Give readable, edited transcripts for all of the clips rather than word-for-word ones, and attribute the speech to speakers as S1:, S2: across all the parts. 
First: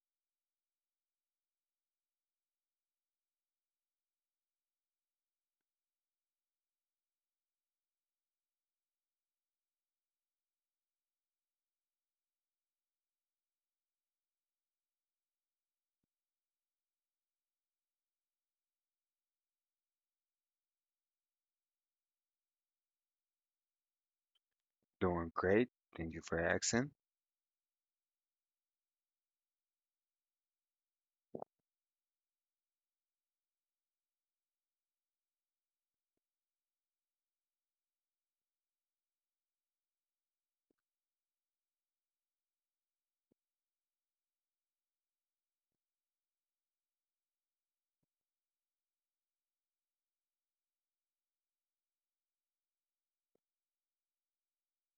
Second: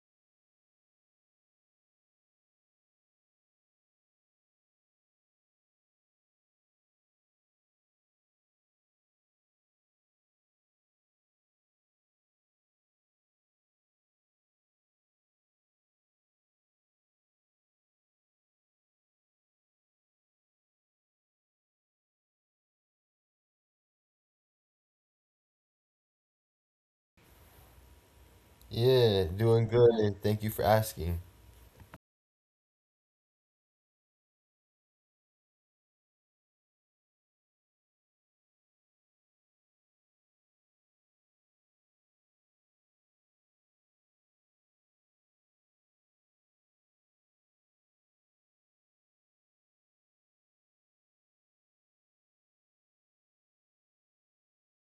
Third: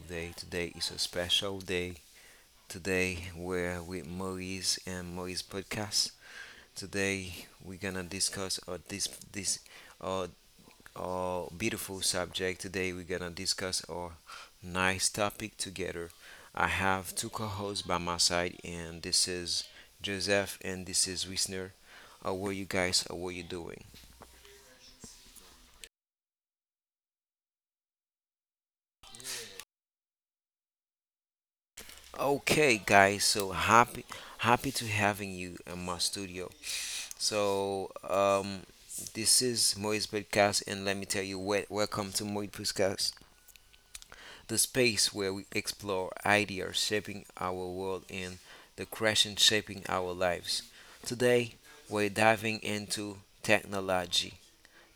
S1: day. Today is a special day. Today we're with Maurice and Maurice Podcast. Today we're gonna discuss our this this our, our beautiful subject. Today we're gonna discuss our nice topic together. I have two co-hosts by my side, and this is Joseph and this is Wisner. How are you guys? How are you doing?
S2: Doing great. Thank you for asking.
S3: Yeah, doing good, and thank you for asking.
S1: Okay, guys. So happy to having you in my studio. So um, this is Moist Podcast, and let me tell you, welcome to Moist Podcast, the space where we explore ideas shaping our world and the question shaping our lives. Today, we're diving into technology,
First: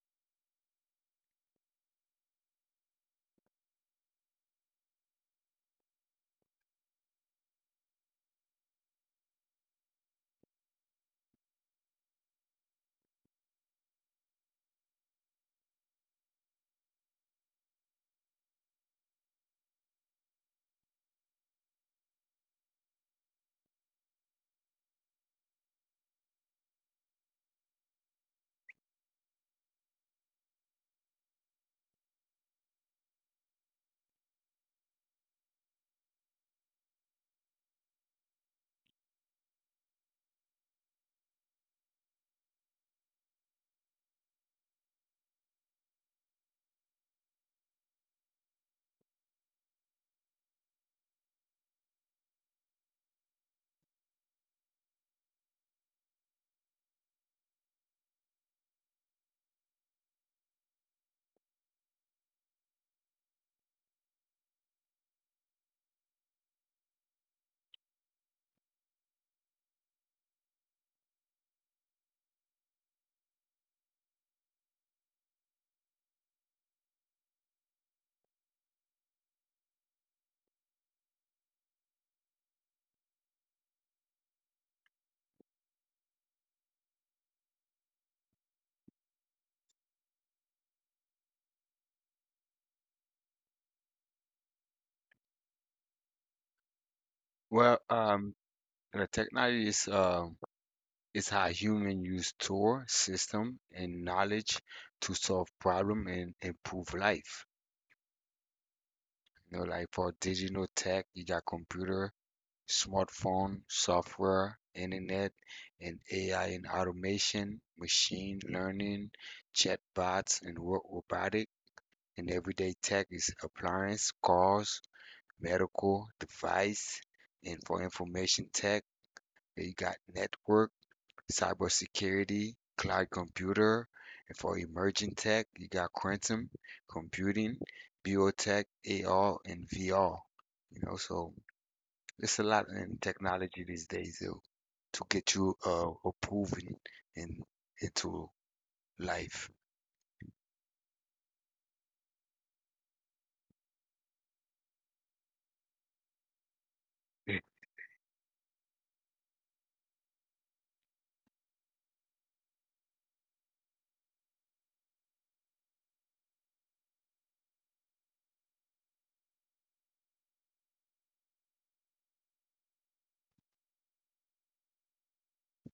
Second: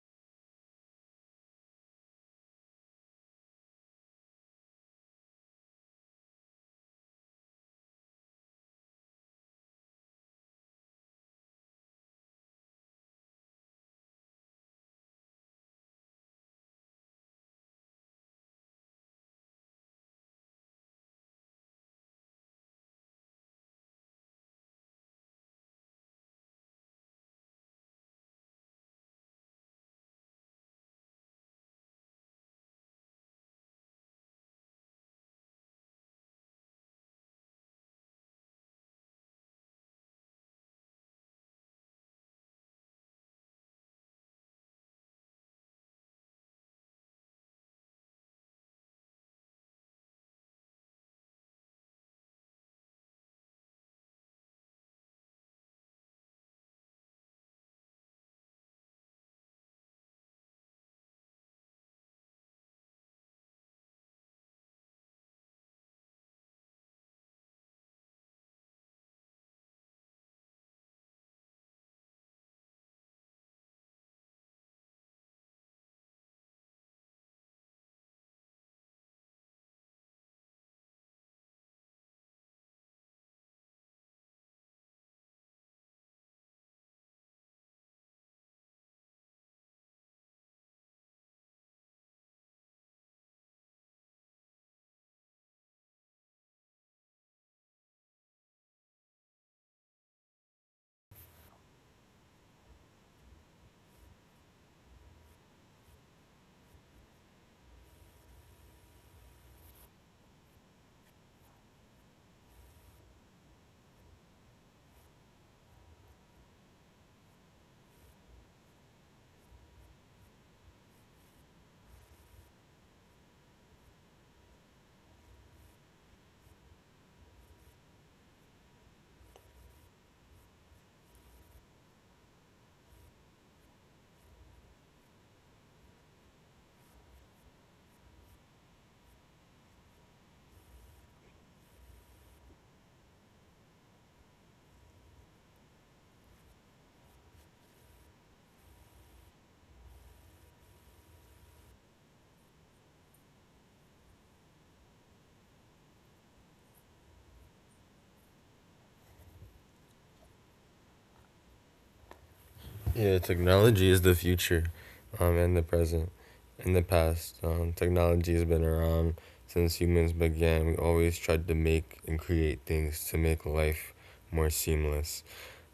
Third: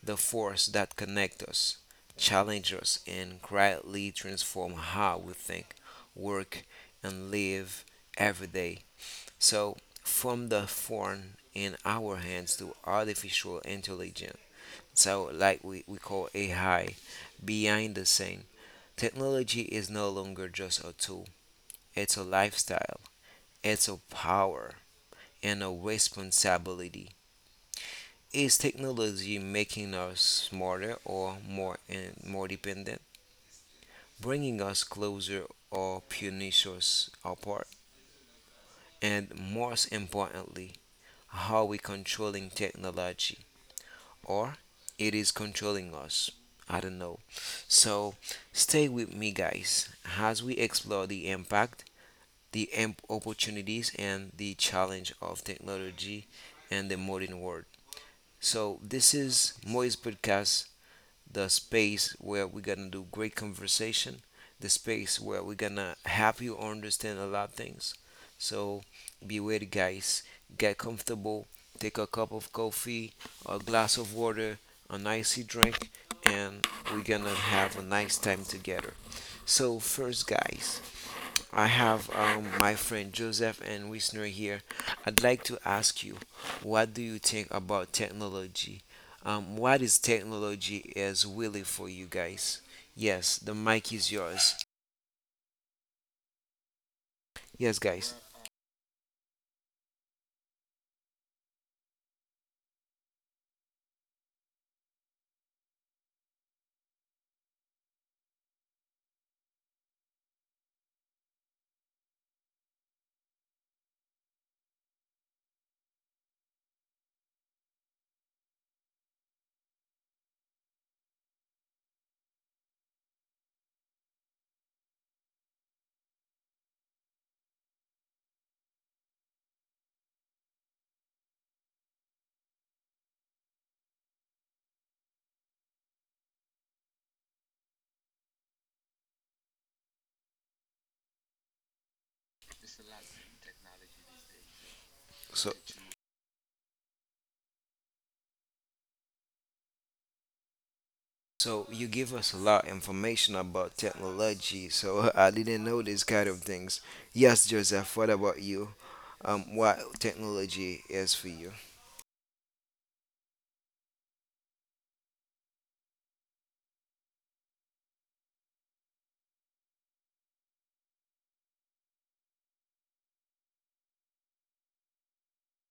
S1: the force that connects us, challenges us, and quietly transform how we think, work, and live every day. So, from the phone in our hands to artificial intelligence, so like we call AI, behind the scene, technology is no longer just a tool, it's a lifestyle, it's a power, and a responsibility. Is technology making us smarter or more and more dependent, bringing us closer or punishing us apart? And most importantly, how are we controlling technology, or it is controlling us? I don't know. So stay with me, guys, as we explore the impact, the opportunities, and the challenge of technology and the modern world. So this is Moise Podcast, the space where we're gonna do great conversation, the space where we're gonna help you understand a lot of things. So be ready, guys. Get comfortable. Take a cup of coffee, a glass of water, an icy drink, and we're gonna have a nice time together. So first, guys, I have my friend Joseph and Wisner here. I'd like to ask you, what do you think about technology? What is technology is really for you guys? Yes, the mic is yours.
S2: Well,
S1: Yes, guys.
S2: um, the technology is is how human use tool, system, and knowledge to solve problem and improve life. You know, like for digital tech, you got computer, smartphone, software, internet, and AI and automation, machine learning, chatbots, and robotic. And everyday tech is appliance, cars, medical device, and for information tech, you got network, cybersecurity, cloud computer, and for emerging tech, you got quantum computing, biotech, AR, and VR. You know, so it's a lot in technology these days though, to get
S1: So,
S2: you approved in into life.
S1: so you give us a lot of information about technology. So I didn't know these kind of things. Yes, Joseph. What about you? What technology is for you?
S3: Yeah, technology is the future, and the present, and the past. Technology has been around since humans began. We always tried to make and create things to make life more seamless.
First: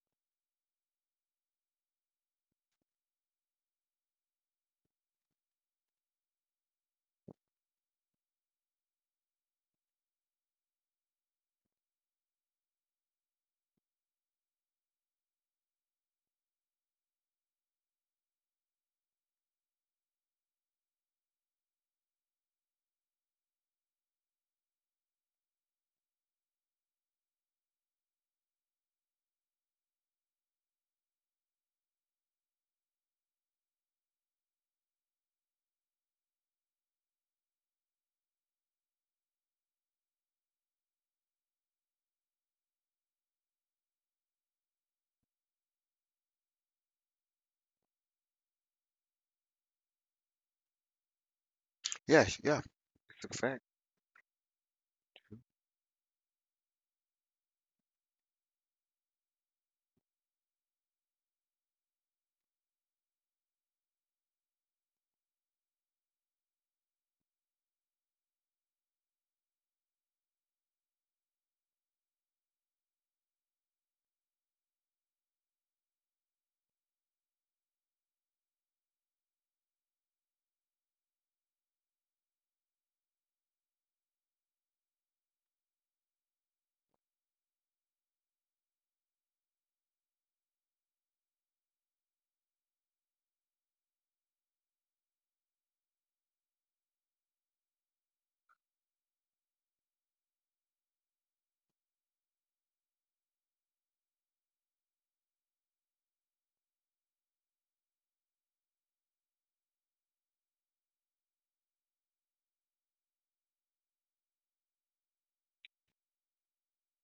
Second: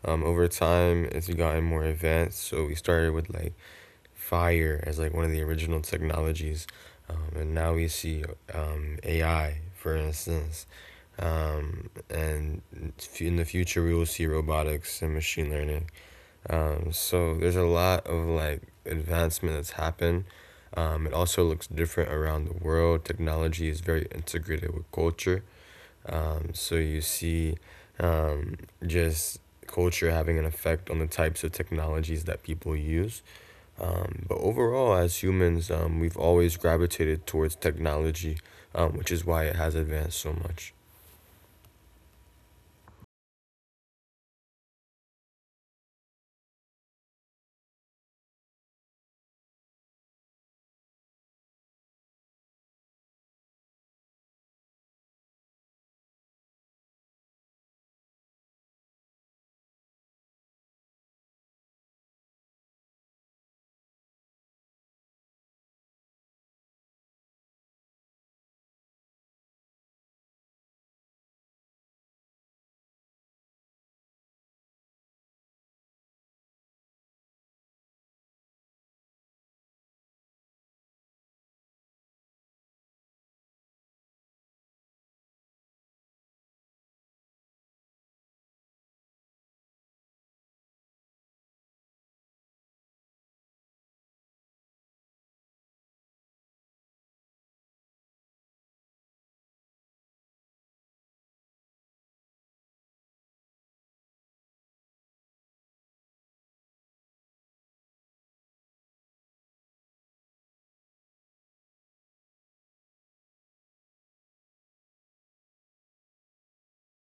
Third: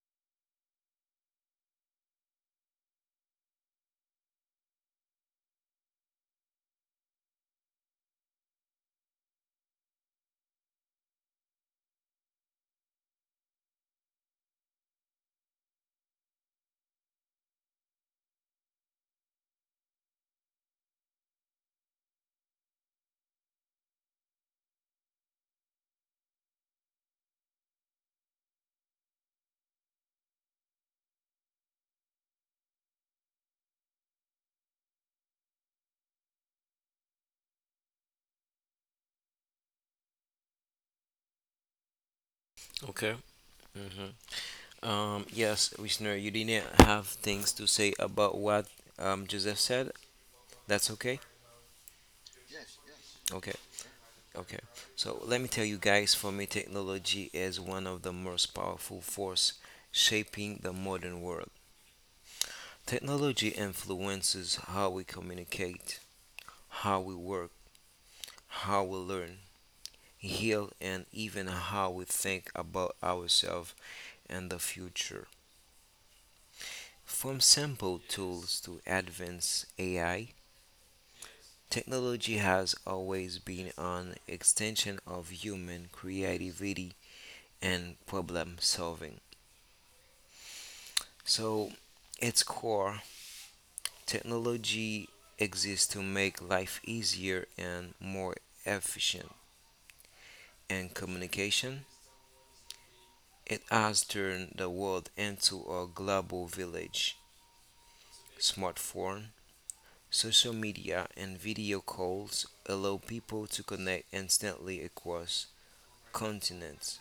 S3: Over time, it's gotten more advanced. So we started with like fire as like one of the original technologies, and now we see AI, for instance, and in the future we will see robotics and machine learning. So there's a lot of like advancement that's happened. It also looks different around the world. Technology is very integrated with culture. So you see um, just culture having an effect on the types of technologies that people use. But overall, as humans, we've always gravitated towards technology, which is why it has advanced so much.
S1: Okay. Yes, listener, you didn't have things to say about what Joseph said. That's okay.
S2: Yeah, yeah, it's a
S1: Okay.
S2: fact.
S1: Okay. So let me tell you guys, for me, technology is one of the most powerful force shaping the modern world. Technology influences how we communicate, how we work, how we learn, heal, and even how we think about ourselves and the future. From simple tools to advanced AI, technology has always been an extension of human creativity and problem solving. So, its core, technology exists to make life easier and more efficient. And communication, it has turned the world into a global village. Smartphone, social media, and video calls allow people to connect instantly across continents.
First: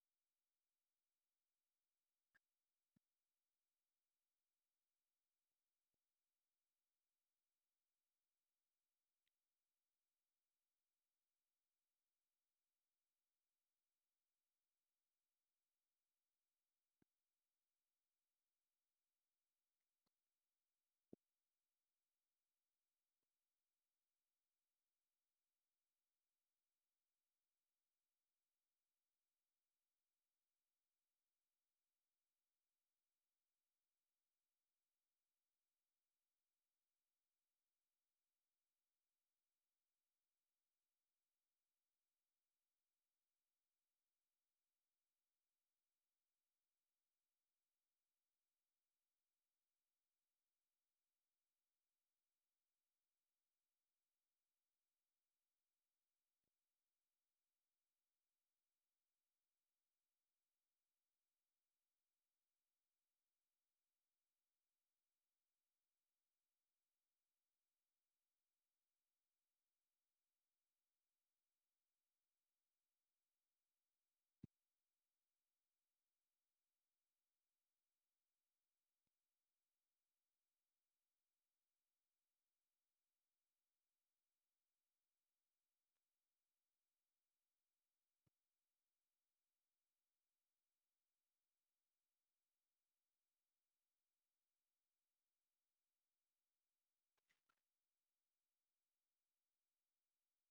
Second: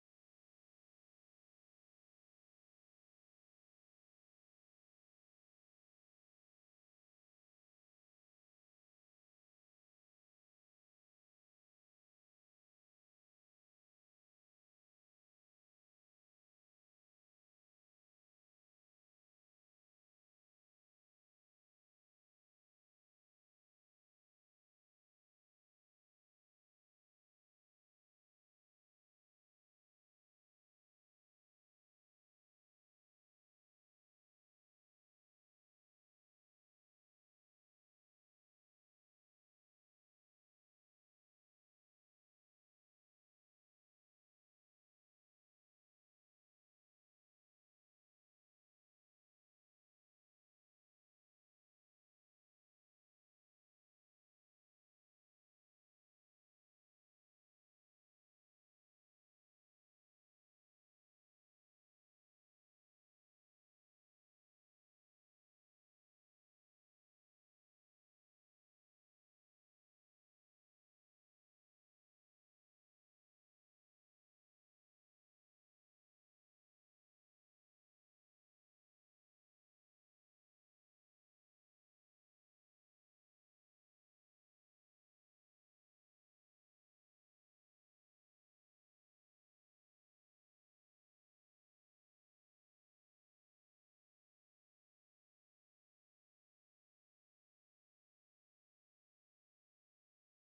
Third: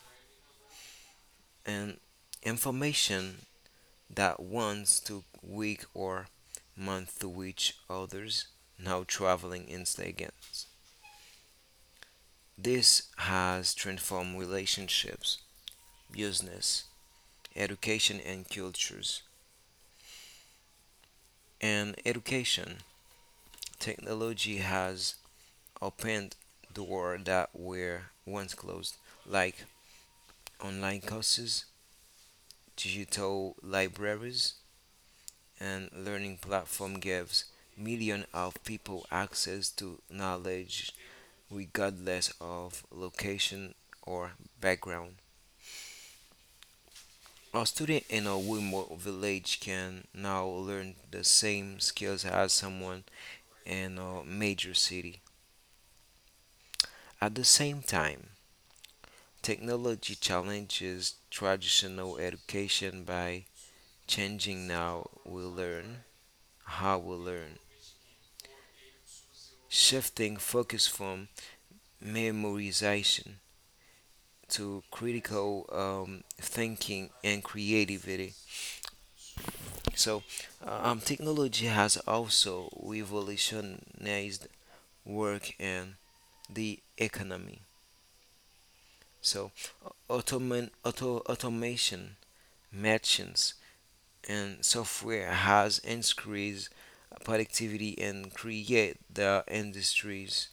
S1: And information that once took week or month to reach others now traveling in seconds. This has transformed relationships, business, education, and cultures. And education technology has opened doors that were once closed, like online courses, digital libraries, and learning platform gives millions of people access to knowledge regardless of location or background. A student in a remote village can now learn the same skills as someone in a major city. At the same time, technology challenges traditional education by changing how we learn, shifting focus from memorization to critical thinking and creativity. So, technology has also revolutionized work and the economy. So, automation, machines, and software has increased productivity and create the industries,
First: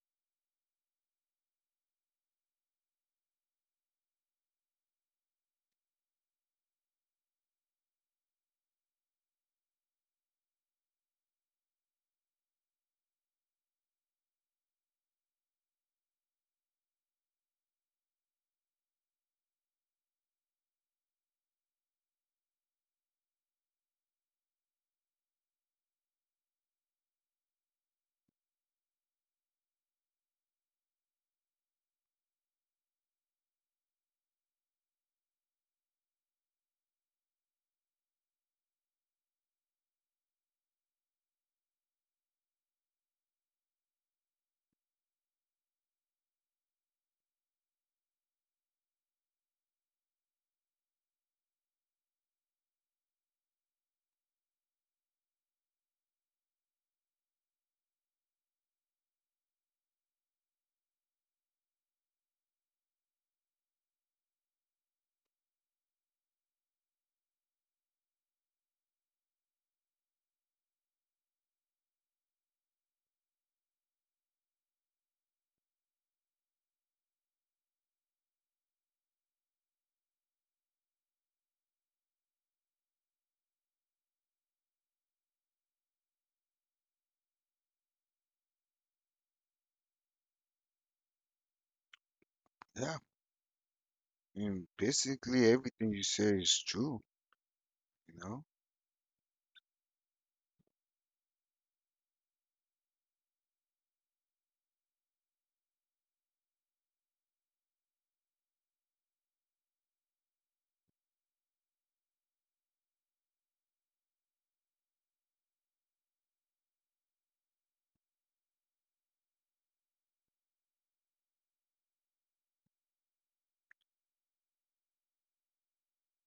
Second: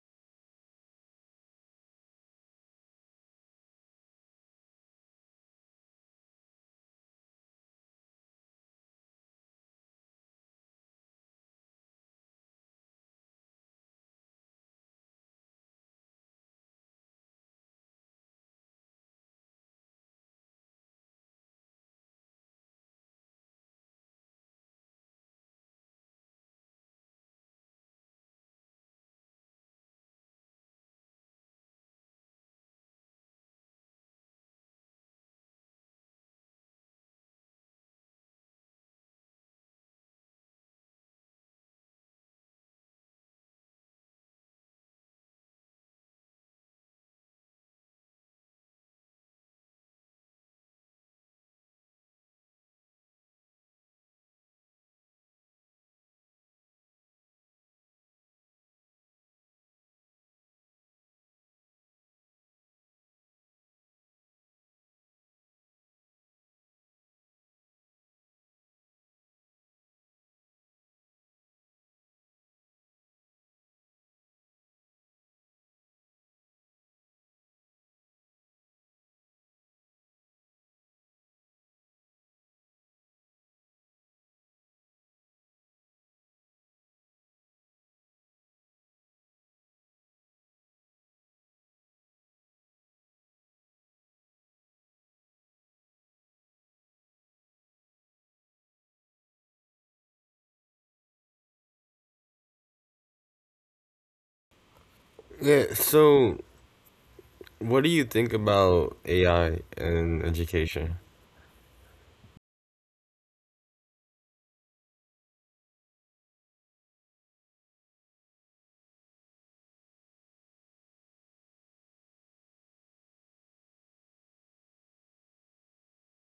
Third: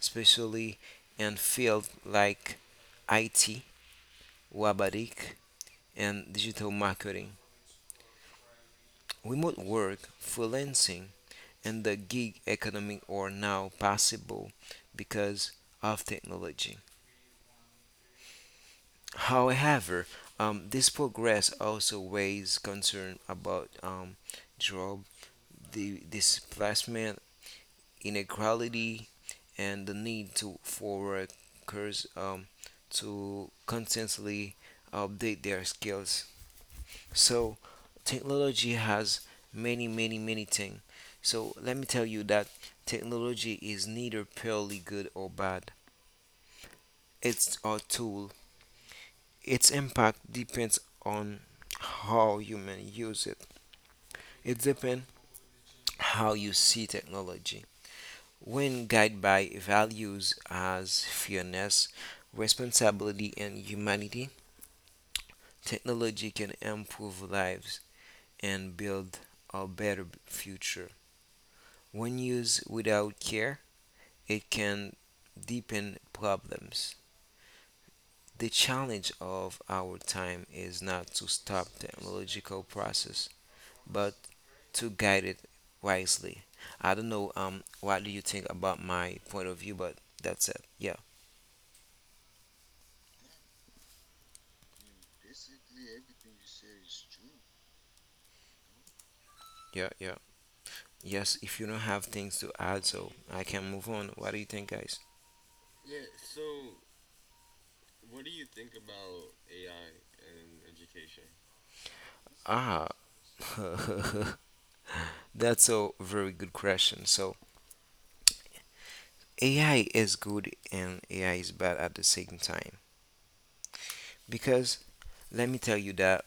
S1: especially in fields like IT, robotic, and digital marketing. Remote work, freelancing, and the gig economy are now possible because of technology. However, this progress also raises concern about job the displacement, inequality, and the need to for workers to constantly update their skills. So technology has many, many, many things. So let me tell you that technology is neither purely good or bad. It's a tool. Its impact depends on how humans use it. It depends how you see technology. When guided by values as fairness, responsibility, and humanity, technology can improve lives and build a better future. When used without care, it can deepen problems. The challenge of our time is not to stop the technological process, but to guide it wisely. I don't know what do you think about my point of view, but that's it. Yeah,
S2: Yeah. And basically everything you say is true, you know?
S1: yeah. Yes, if you don't have things to add, so I can move on. What do you think, guys?
S3: Yeah, so what do you think about AI and education?
S1: Ah, that's a very good question. So AI is good and AI is bad at the same time, because let me tell you that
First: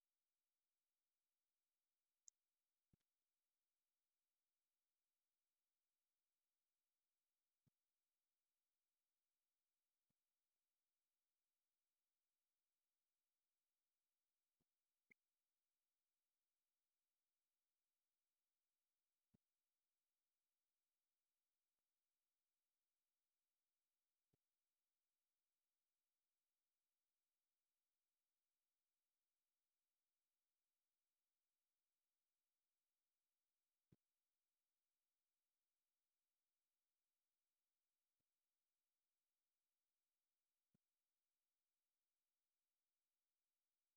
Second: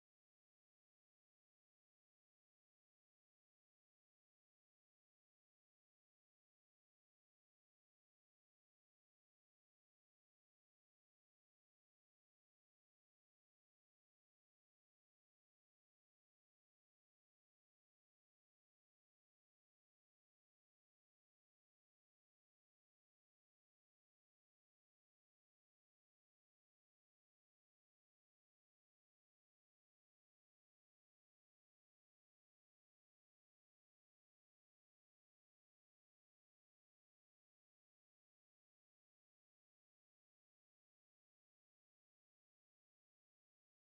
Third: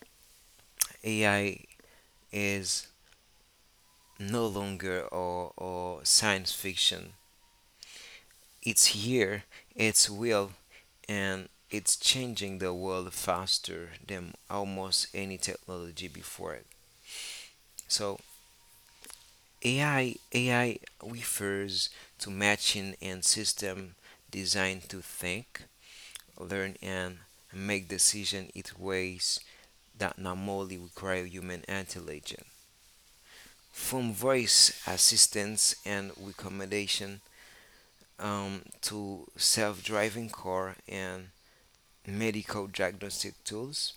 S1: AI is no longer or science fiction. It's here, it's real, and it's changing the world faster than almost any technology before it. So AI refers to matching and system designed to think, learn, and make decision in ways that normally require human intelligence. From voice assistance and recommendation to self-driving car and medical diagnostic tools,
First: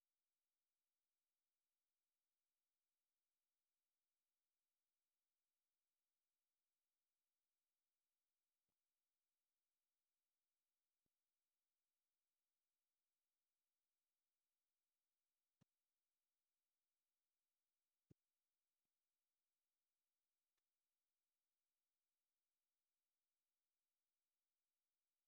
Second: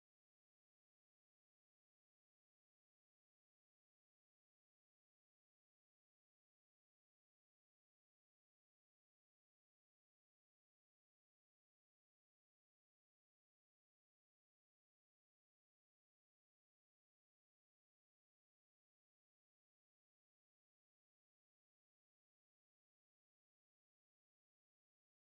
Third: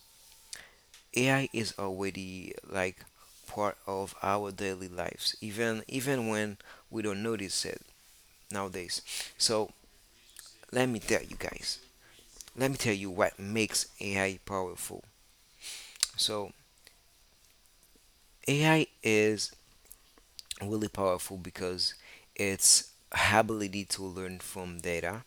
S1: AI is already like part of our daily lives even when we don't notice it nowadays. So let me tell you guys, let me tell you what makes AI powerful. So AI is really powerful because its ability to learn from data.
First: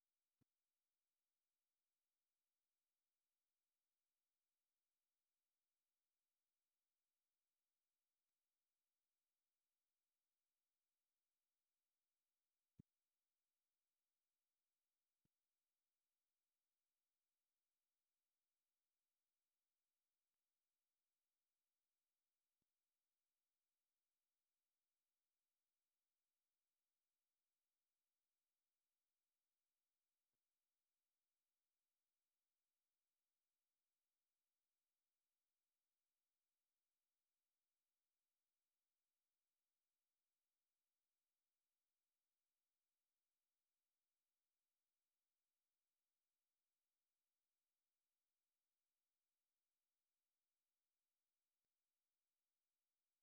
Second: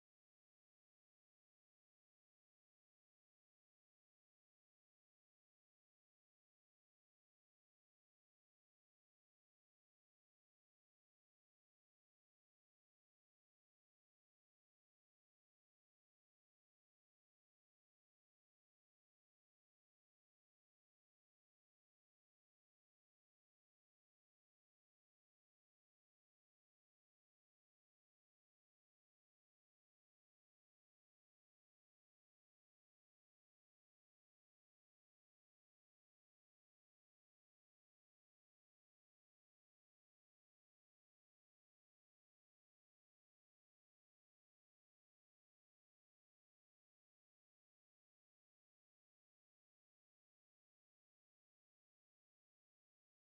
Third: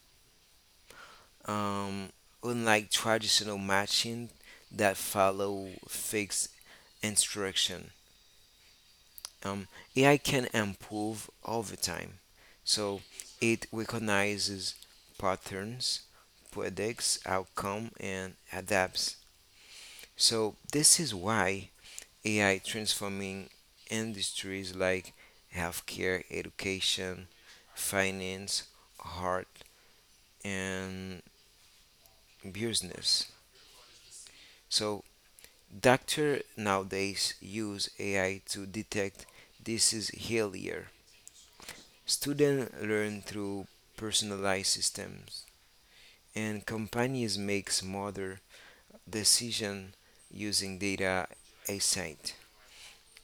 S1: um, Unlike traditional matching that follow fixed instruction. Um, AI can improve over time. So it recognizes patterns, predicts outcome, and adapts. So this is why AI transforming industries like healthcare, education, finance, art, and business. So doctors nowadays use AI to detect disease earlier. Students learn through personalized systems, and companies make smarter decisions using data insight.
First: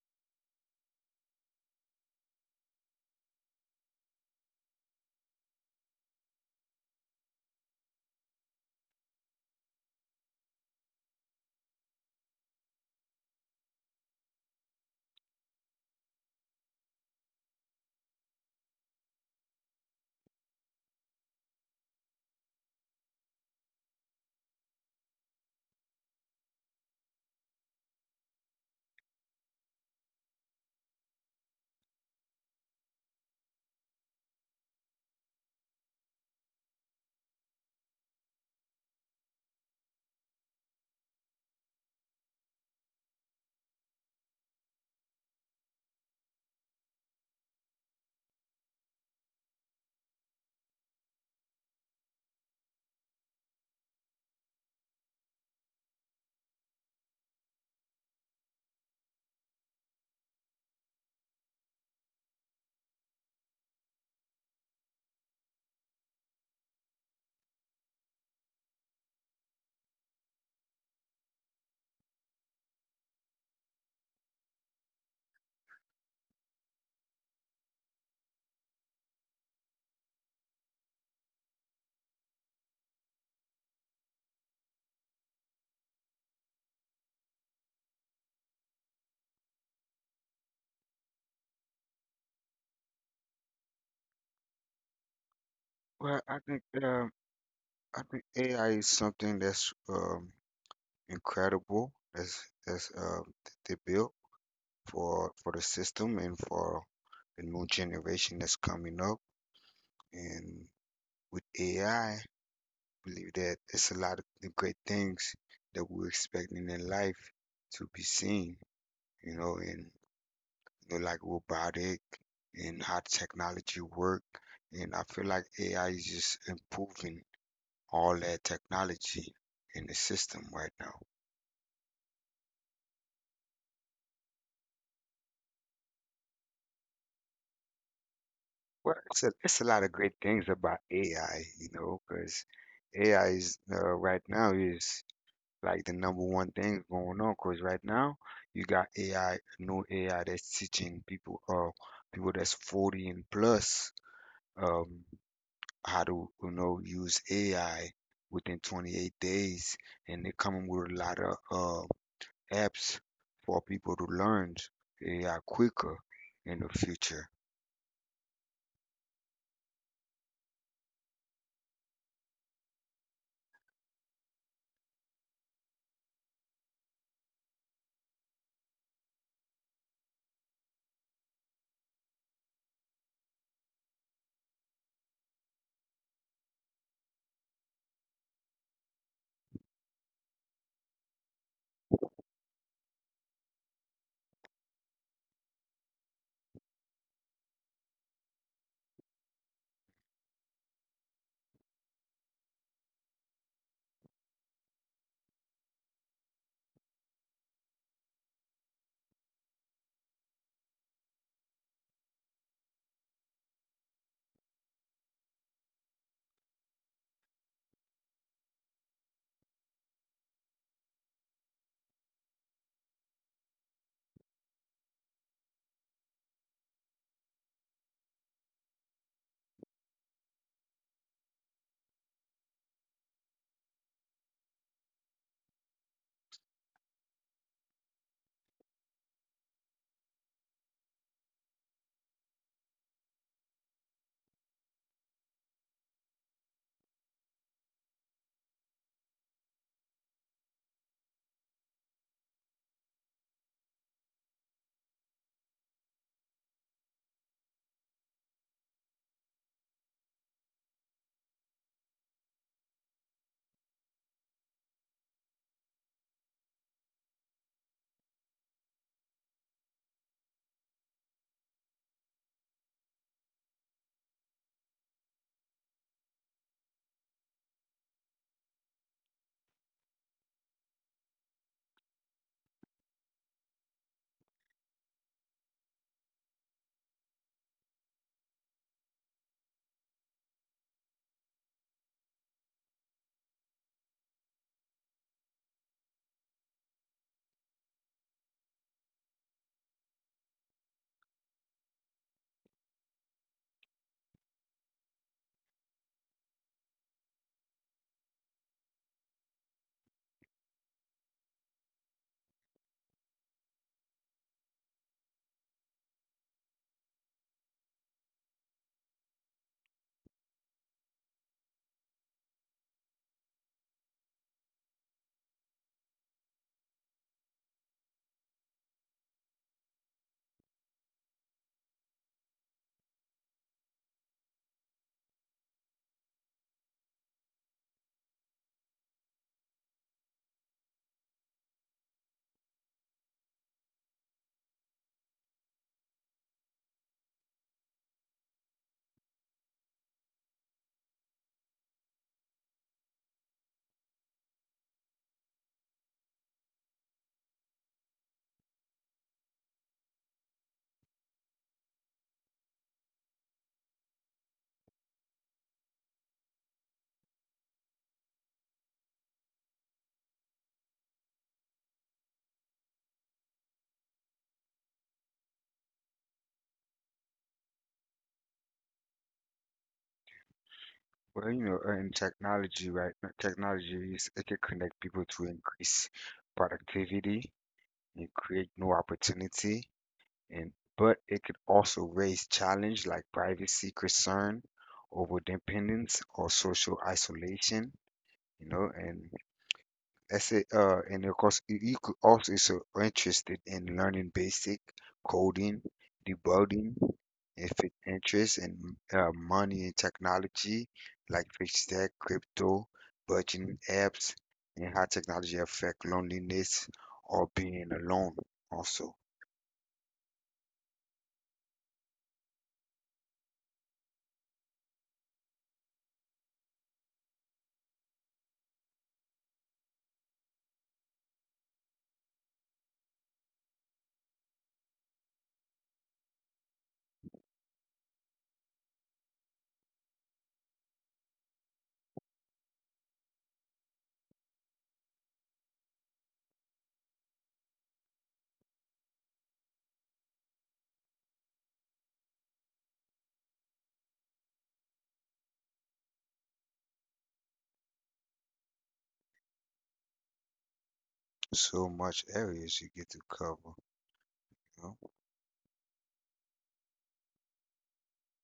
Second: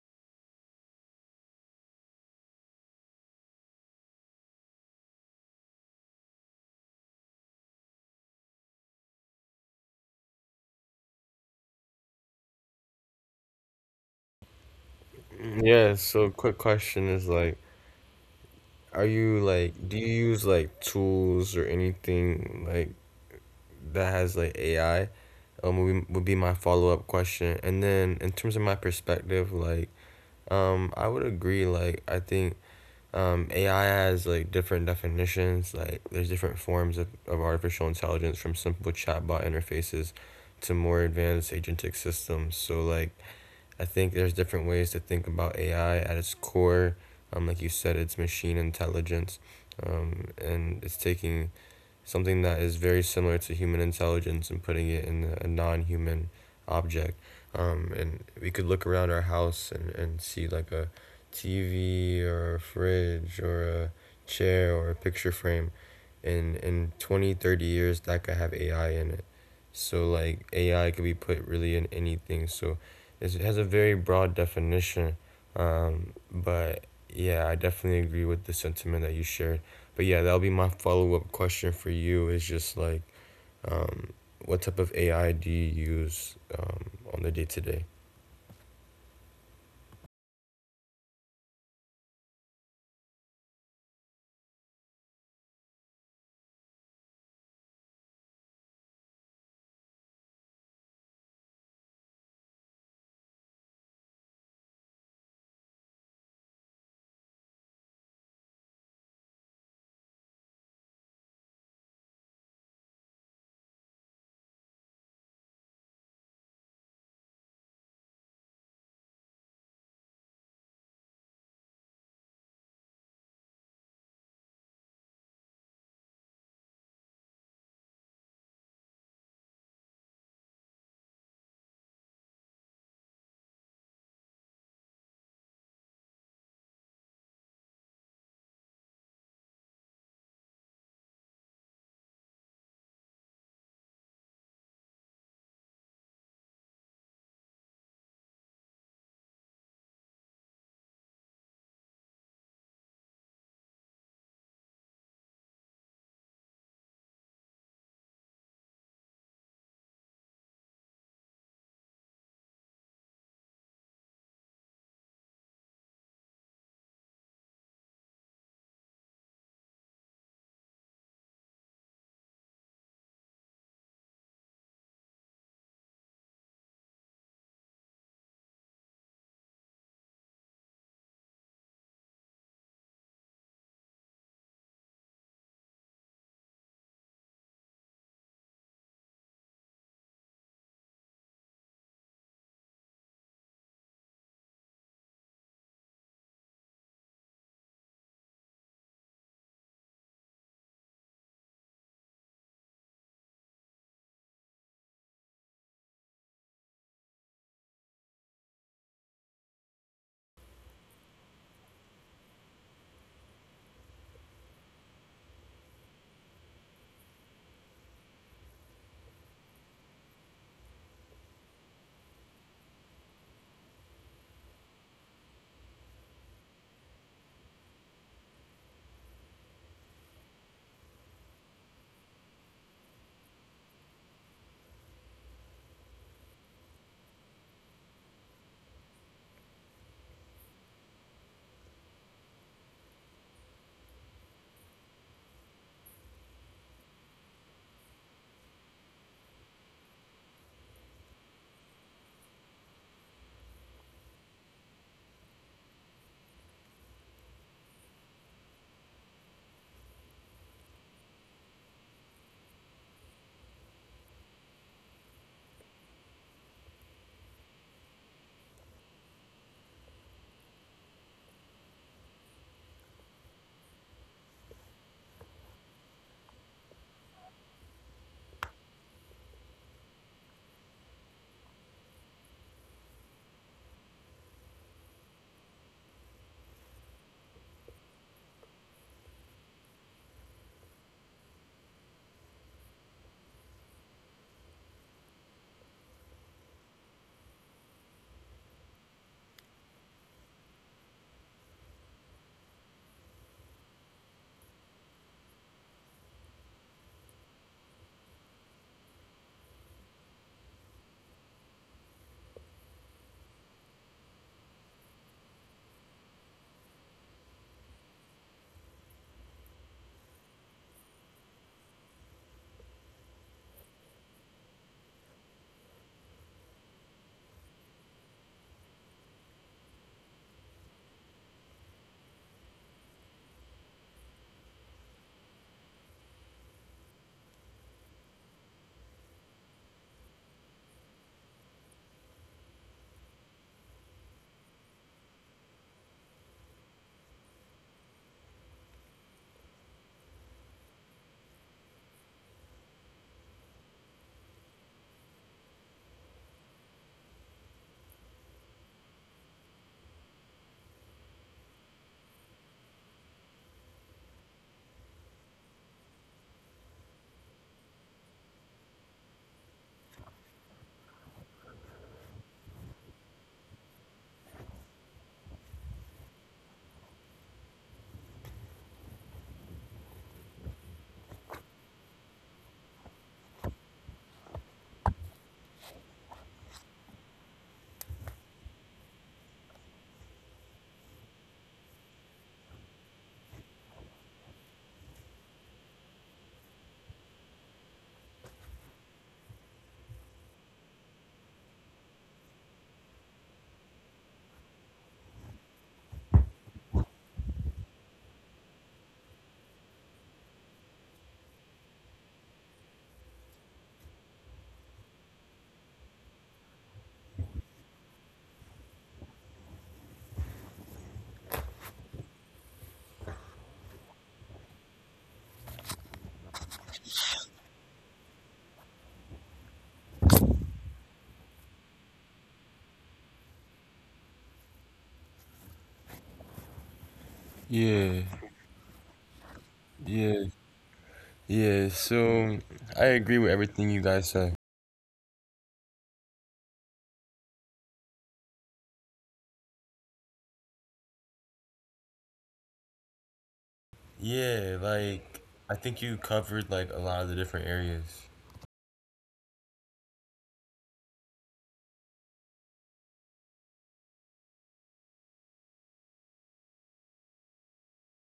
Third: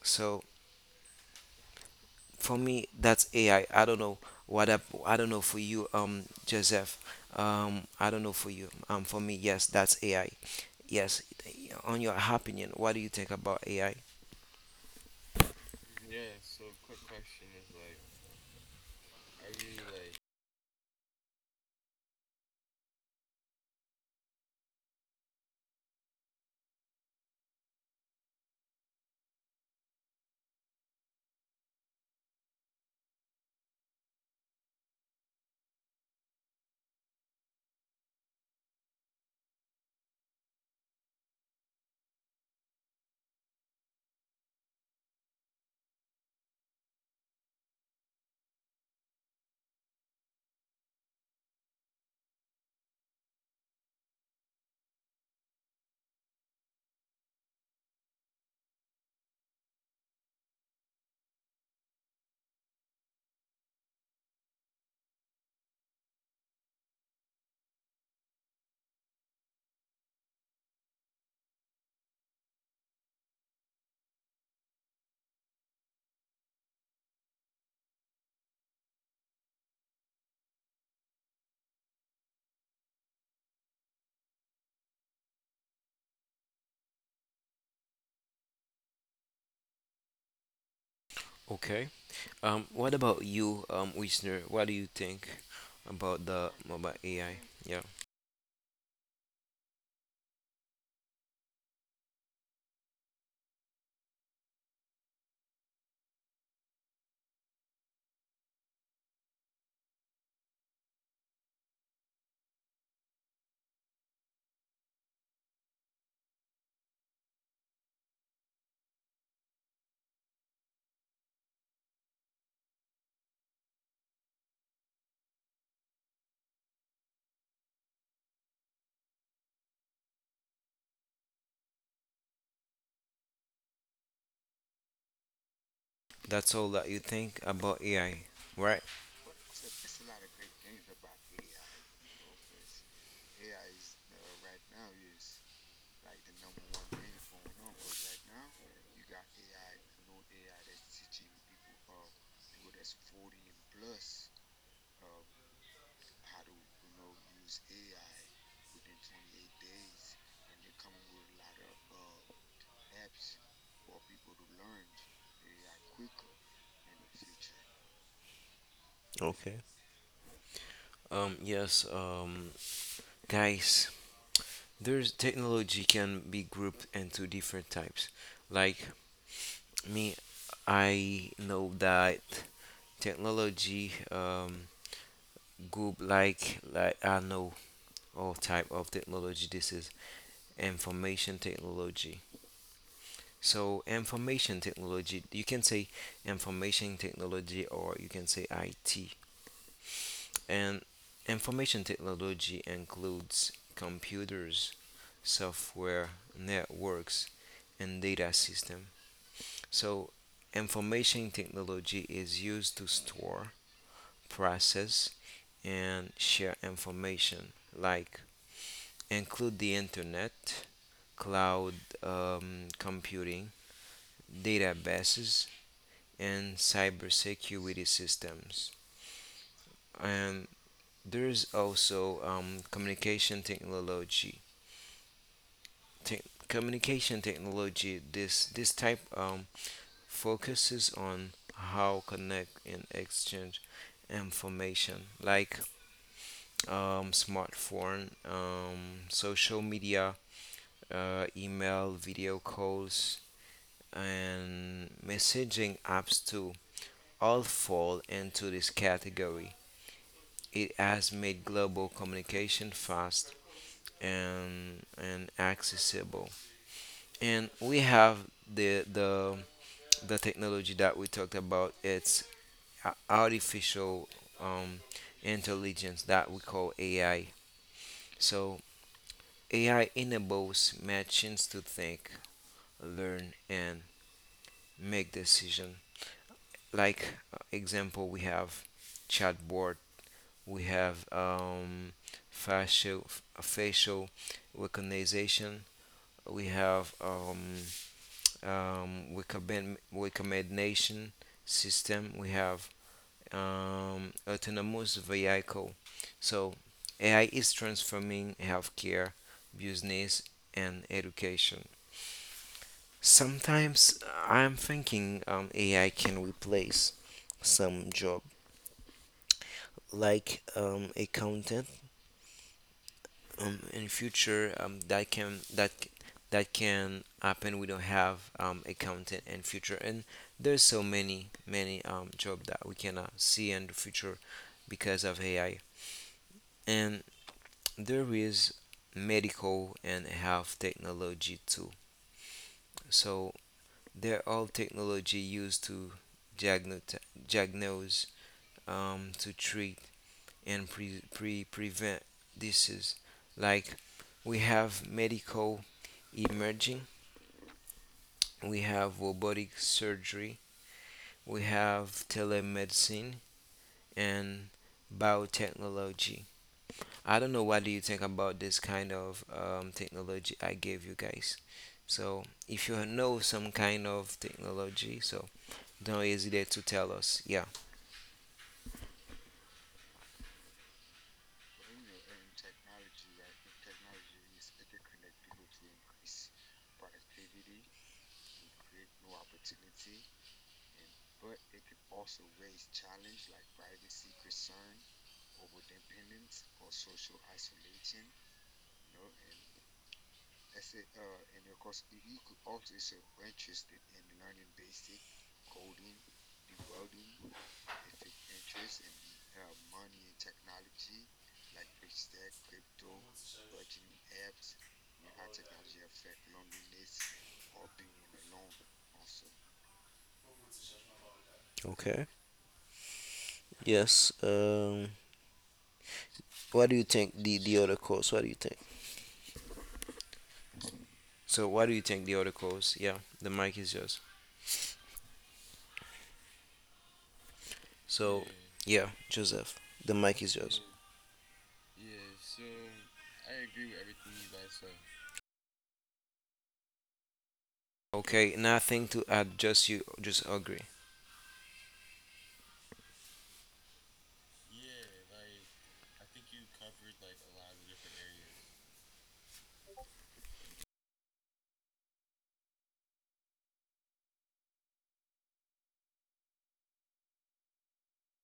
S1: So for me, that's AI. I don't know what up. I don't know for you, Joseph. I don't know for you. For me, yes, that's AI. Yes, on your opinion, what do you think about AI?
S3: Yeah, so quick question is like, are you like, do you use like tools or anything like that has like AI? Would be my follow-up question, and then in terms of my perspective, like I would agree. Like I think AI has like different definitions. Like there's different forms of artificial intelligence, from simple chatbot interfaces to more advanced agentic systems. So like I think there's different ways to think about AI at its core. Like you said, it's machine intelligence, and it's taking something that is very similar to human intelligence and putting it in a non-human object. And we could look around our house and see like a TV or a fridge or a chair or a picture frame. And in 20-30 years, that could have AI in it. So like AI could be put really in anything. So it has a very broad definition. But yeah, I definitely agree with the sentiment that you shared. But yeah, that'll be my follow up question for you, is just like, um, what type of AI do you use on the day to day?
S1: Okay. What about you, Wisner? What do you think about
S2: Well, I
S1: the
S2: think
S1: about
S2: um,
S1: AI? Yeah,
S2: I think AI is something that's incredible. That's that they built for the system and for the new generation that's coming up. And with AI, believe that it's a lot of the great things that we're expecting in life to be seen. You know, and you know, like robotic and how technology work. And I feel like AI is just improving all that technology in the system right now.
S1: that's all that you think about AI, right?
S2: It's a lot of great things about AI, you know, because AI is right now is like the number one thing going on. Because right now you got AI, new AI that's teaching people, people that's 40 and plus, um, how to, you know, use AI within 28 days, and they're coming with a lot of apps for people to learn AI quicker in the future.
S1: Okay. Yes, guys, there's technology can be grouped into different types. Like me, I know that technology group like I know all type of technology. This is information technology. So information technology, you can say information technology or you can say IT. And information technology includes computers, software, networks, and data system. So information technology is used to store, process, and share information like include the internet, cloud computing, databases, and cybersecurity systems. Um, there's also communication technology. Te- Communication technology. This type focuses on how connect and exchange information, like smartphone, social media, email, video calls, and messaging apps too all fall into this category. It has made global communication fast and accessible. And we have the the the technology that we talked about. It's artificial um, intelligence that we call AI. So AI enables machines to think, learn, and make decision. Like example, we have chatbot. We have facial facial recognition. We have recommendation system. We have autonomous vehicle. So AI is transforming healthcare, business, and education. Sometimes I'm thinking AI can replace some job like accountant in future that that can happen. We don't have accountant in future, and there's so many job that we cannot see in the future because of AI. And there is medical and health technology too. So they're all technology used to diagnose, diagnose to treat and prevent disease. Like we have medical emerging. We have robotic surgery. We have telemedicine and biotechnology. I don't know what do you think about this kind of technology I gave you guys. So if you know some kind of technology, so don't hesitate to tell us. Yeah.
S2: In technology, right now, technology is it can connect people to increase productivity and create new opportunity, and but it could also raise challenge like privacy concern, over dependence, or social isolation. You know, and essay and of course you, you could also is so interested in learning basic coding, debugging, if it interests in money and technology, like fixed tech, crypto, budgeting apps, and how technology affect loneliness or being alone also.
S1: Okay. Yes. What do you think the other course? What do you think? So what do you think the other course? Yeah, the mic is yours.
S3: Yeah,
S1: So yeah, Joseph. The mic is
S3: yeah,
S1: yours.
S3: yeah. So I agree with everything you guys said.
S1: Okay, nothing to add, just you just agree.
S3: Yeah, like I think you covered like a lot of the different areas.
S2: So much areas you get to cover, you know?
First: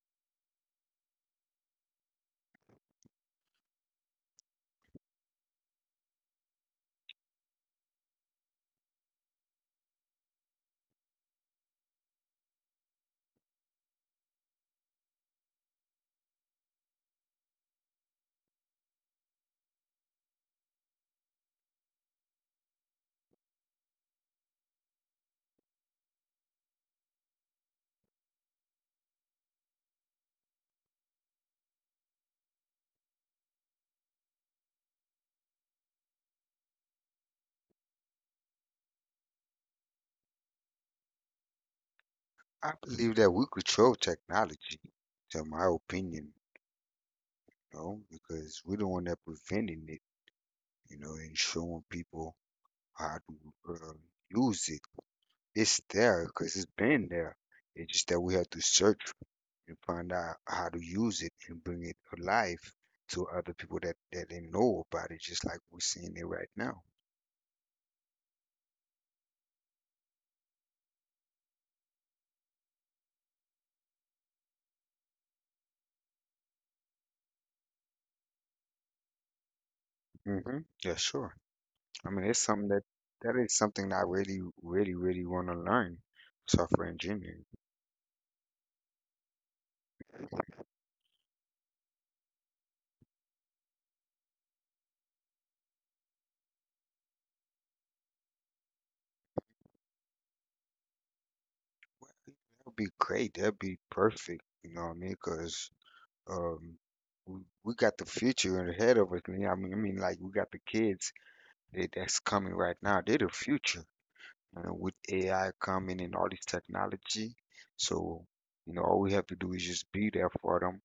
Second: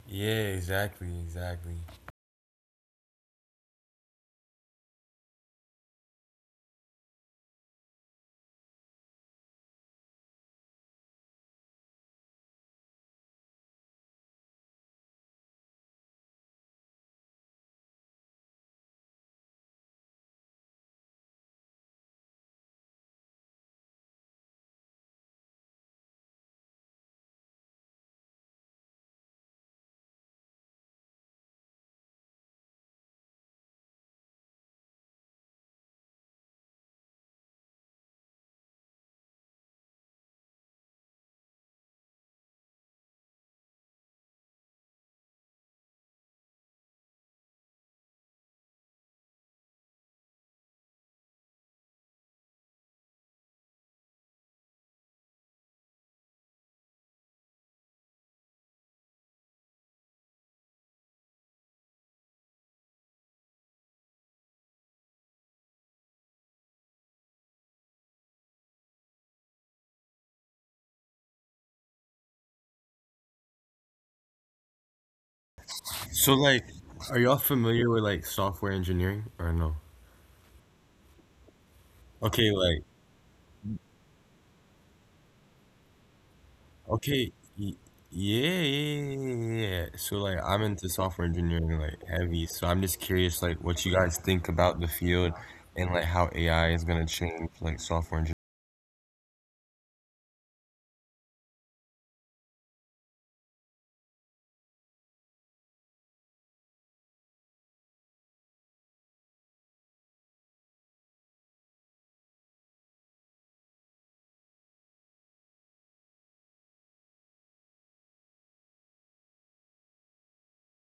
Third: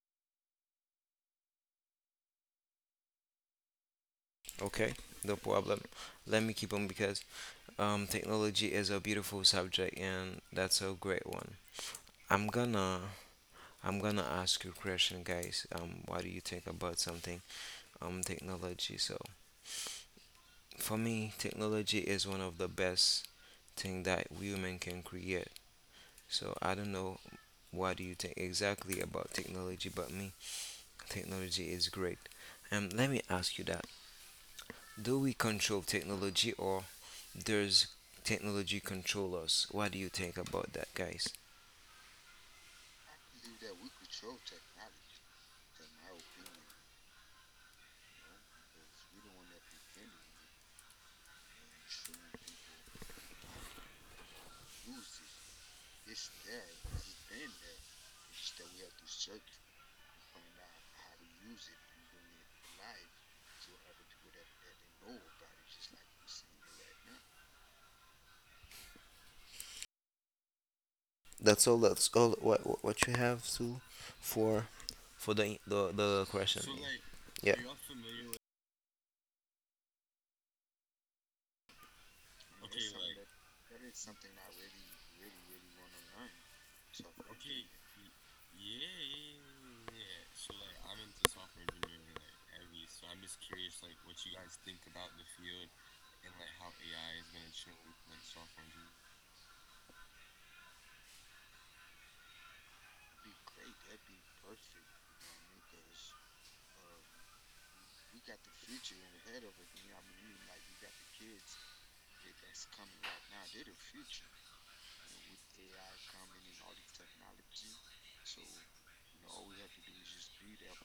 S3: Yeah, exactly, exactly.
S1: Okay, no problem. Let me keep on because technology is a beautiful subject and that's a great one. I'm gonna I'm gonna ask you a question, guys. What do you think about something? Technology. So for me technology is one of the best thing that women can create. So I don't know what do you think exactly about technology but me technology is great. Let me ask you that, do we control technology or does technology control us? What do you think about that, guys?
S2: I believe that we control technology, to my opinion. You know, because we're the one that preventing it, you know, and showing people how to use it. It's there because it's been there. It's just that we have to search and find out how to use it and bring it alive to other people that didn't know about it, just like we're seeing it right now.
S1: That's all. That's all. You have to for the
S3: So
S1: question.
S3: like,
S1: So like,
S3: are y'all
S1: yeah.
S3: familiar with like software engineering or no?
S2: hmm Yeah, sure. I mean, it's
S3: Okay,
S2: something
S3: like
S2: that that is something that I really, really, really want to learn software
S3: okay.
S2: engineering.
S3: y- yeah. So like I'm into software engineering like heavy. So I'm just curious like what you guys think about the field and like how AI is gonna change like software engineering.
S2: It'll be great. That'd be perfect. You know what I mean? 'Cause um we got the future ahead of us, man. Like we got the kids that's coming right now. They're the future, you know, with AI coming and all this technology. So, you know, all we have to do is just be there for them,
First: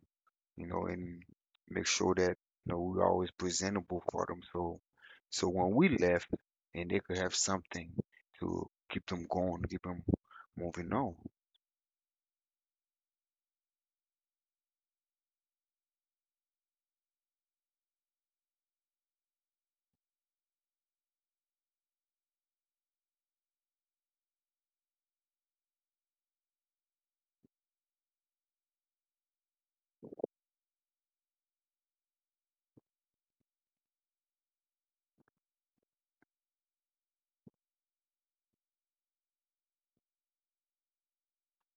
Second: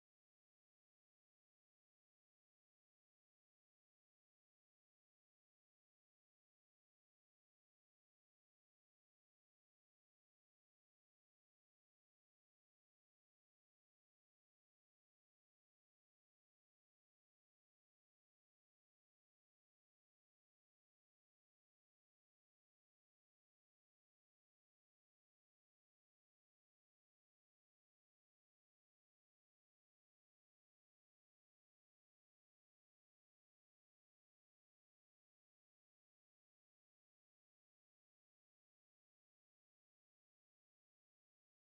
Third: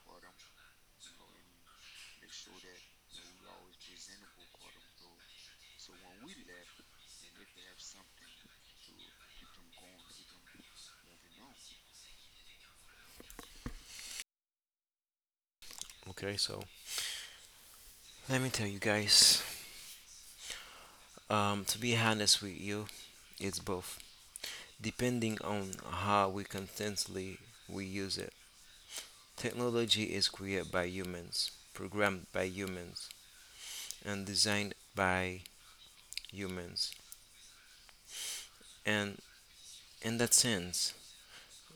S2: you know, and make sure that you know we're always presentable for them. So, so when we left, and they could have something to keep them going, keep them moving on.
S1: with Okay, so let me tell you guys. To be honest with you, it's both. Depending on how we constantly we use it. Technology is created by humans, programmed by humans, and designed by humans. And in that sense,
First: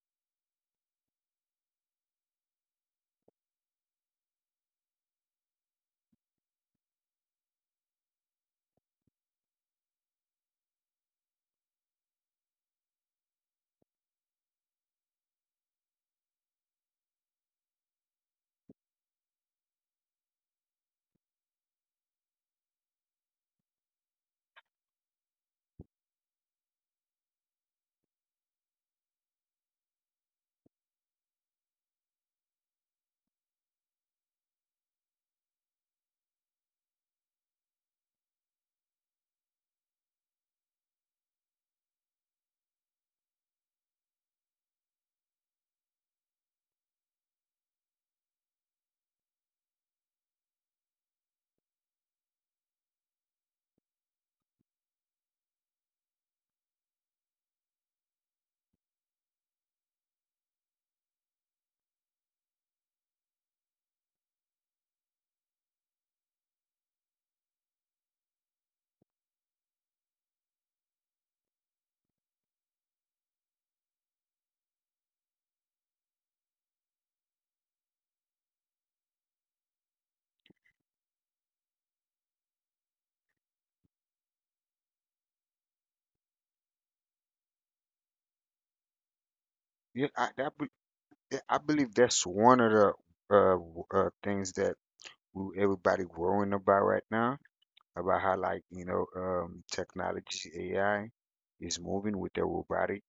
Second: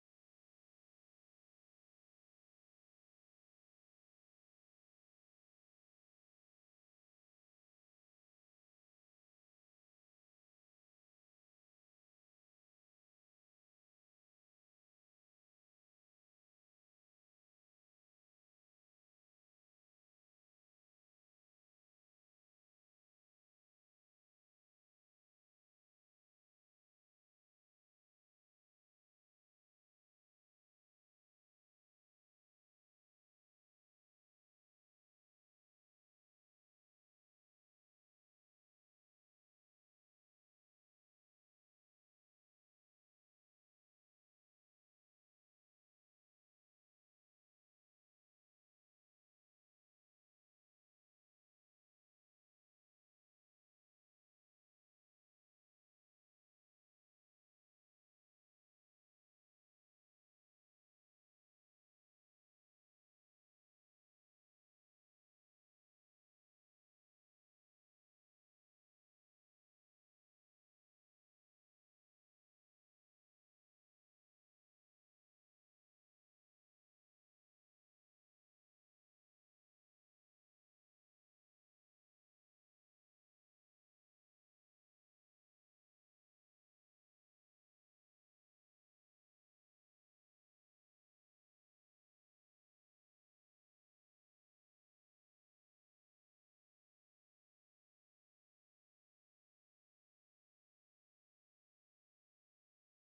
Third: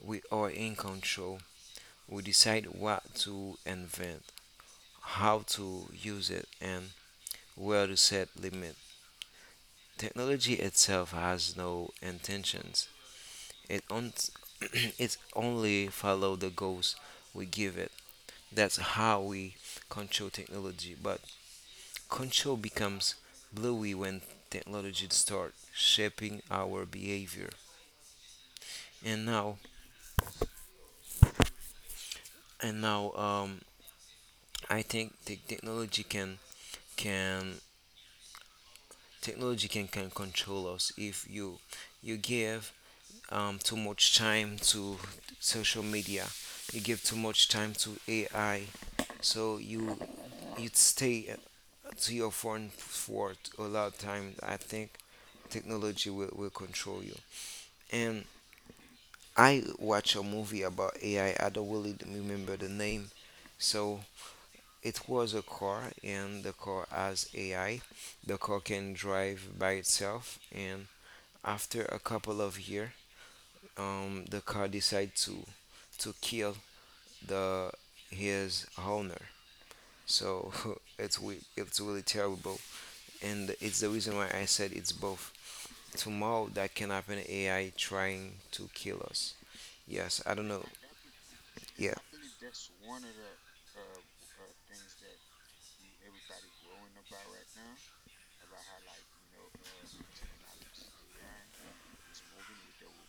S1: we are in control. We decide what to invent, how to use it, and where to set limits. Technology itself has no intentions. It, on- it only follows the goals we give it. That's how we control technology. But control becomes blurry when technology starts shaping our behavior. And now, and now, I think the technology can technology can control us. If you give too much time to social media, you give too much time to AI, so you'd stay to your phone for a lot of time, I think technology will control you. And I watch a movie about AI. I don't really remember the name. So it was a car, and the car has AI. The car can drive by itself, and after a couple of years, the car decide to kill the his owner. So it's really terrible, and it's the reason why I said it's both. Tomorrow that can happen, AI trying to kill us.
S2: Yeah,
S1: Yes,
S2: I,
S1: I don't
S2: I,
S1: know.
S2: be- I believe
S1: Yeah,
S2: that's one of the things that who everybody worrying about right now, about how like you know technology AI is moving with the robotic,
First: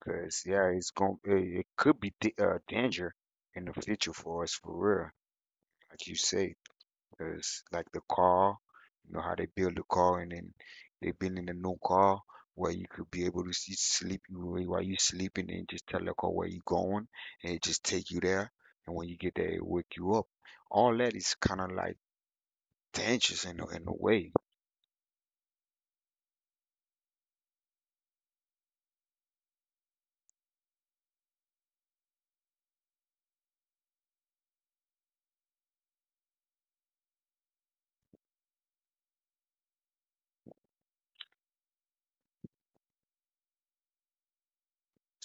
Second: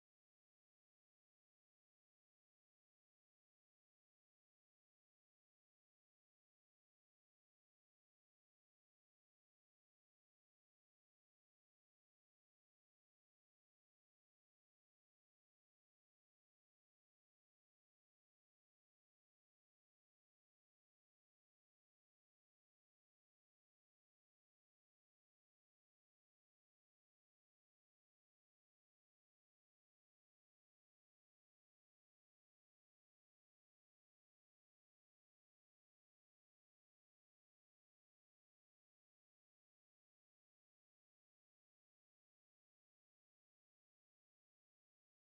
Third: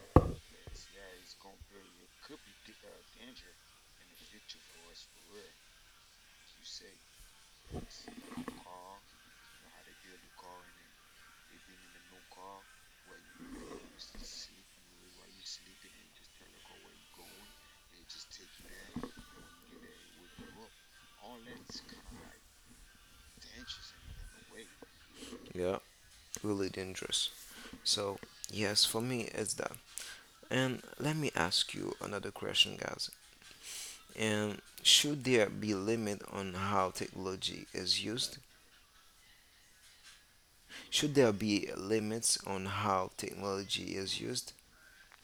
S2: because yeah, it could be danger in the future for us for real, like you say, because like the car, you know how they build the car and then they building a new car. Where you could be able to see sleep while you sleeping and just tell the car where you going, and it just take you there, and when you get there it wake you up. All that is kind of like dangerous in a way.
S1: yeah, really dangerous. So yes, for me it's that. And let me ask you another question, guys. And should there be limit on how technology is used? Should there be limits on how technology is used?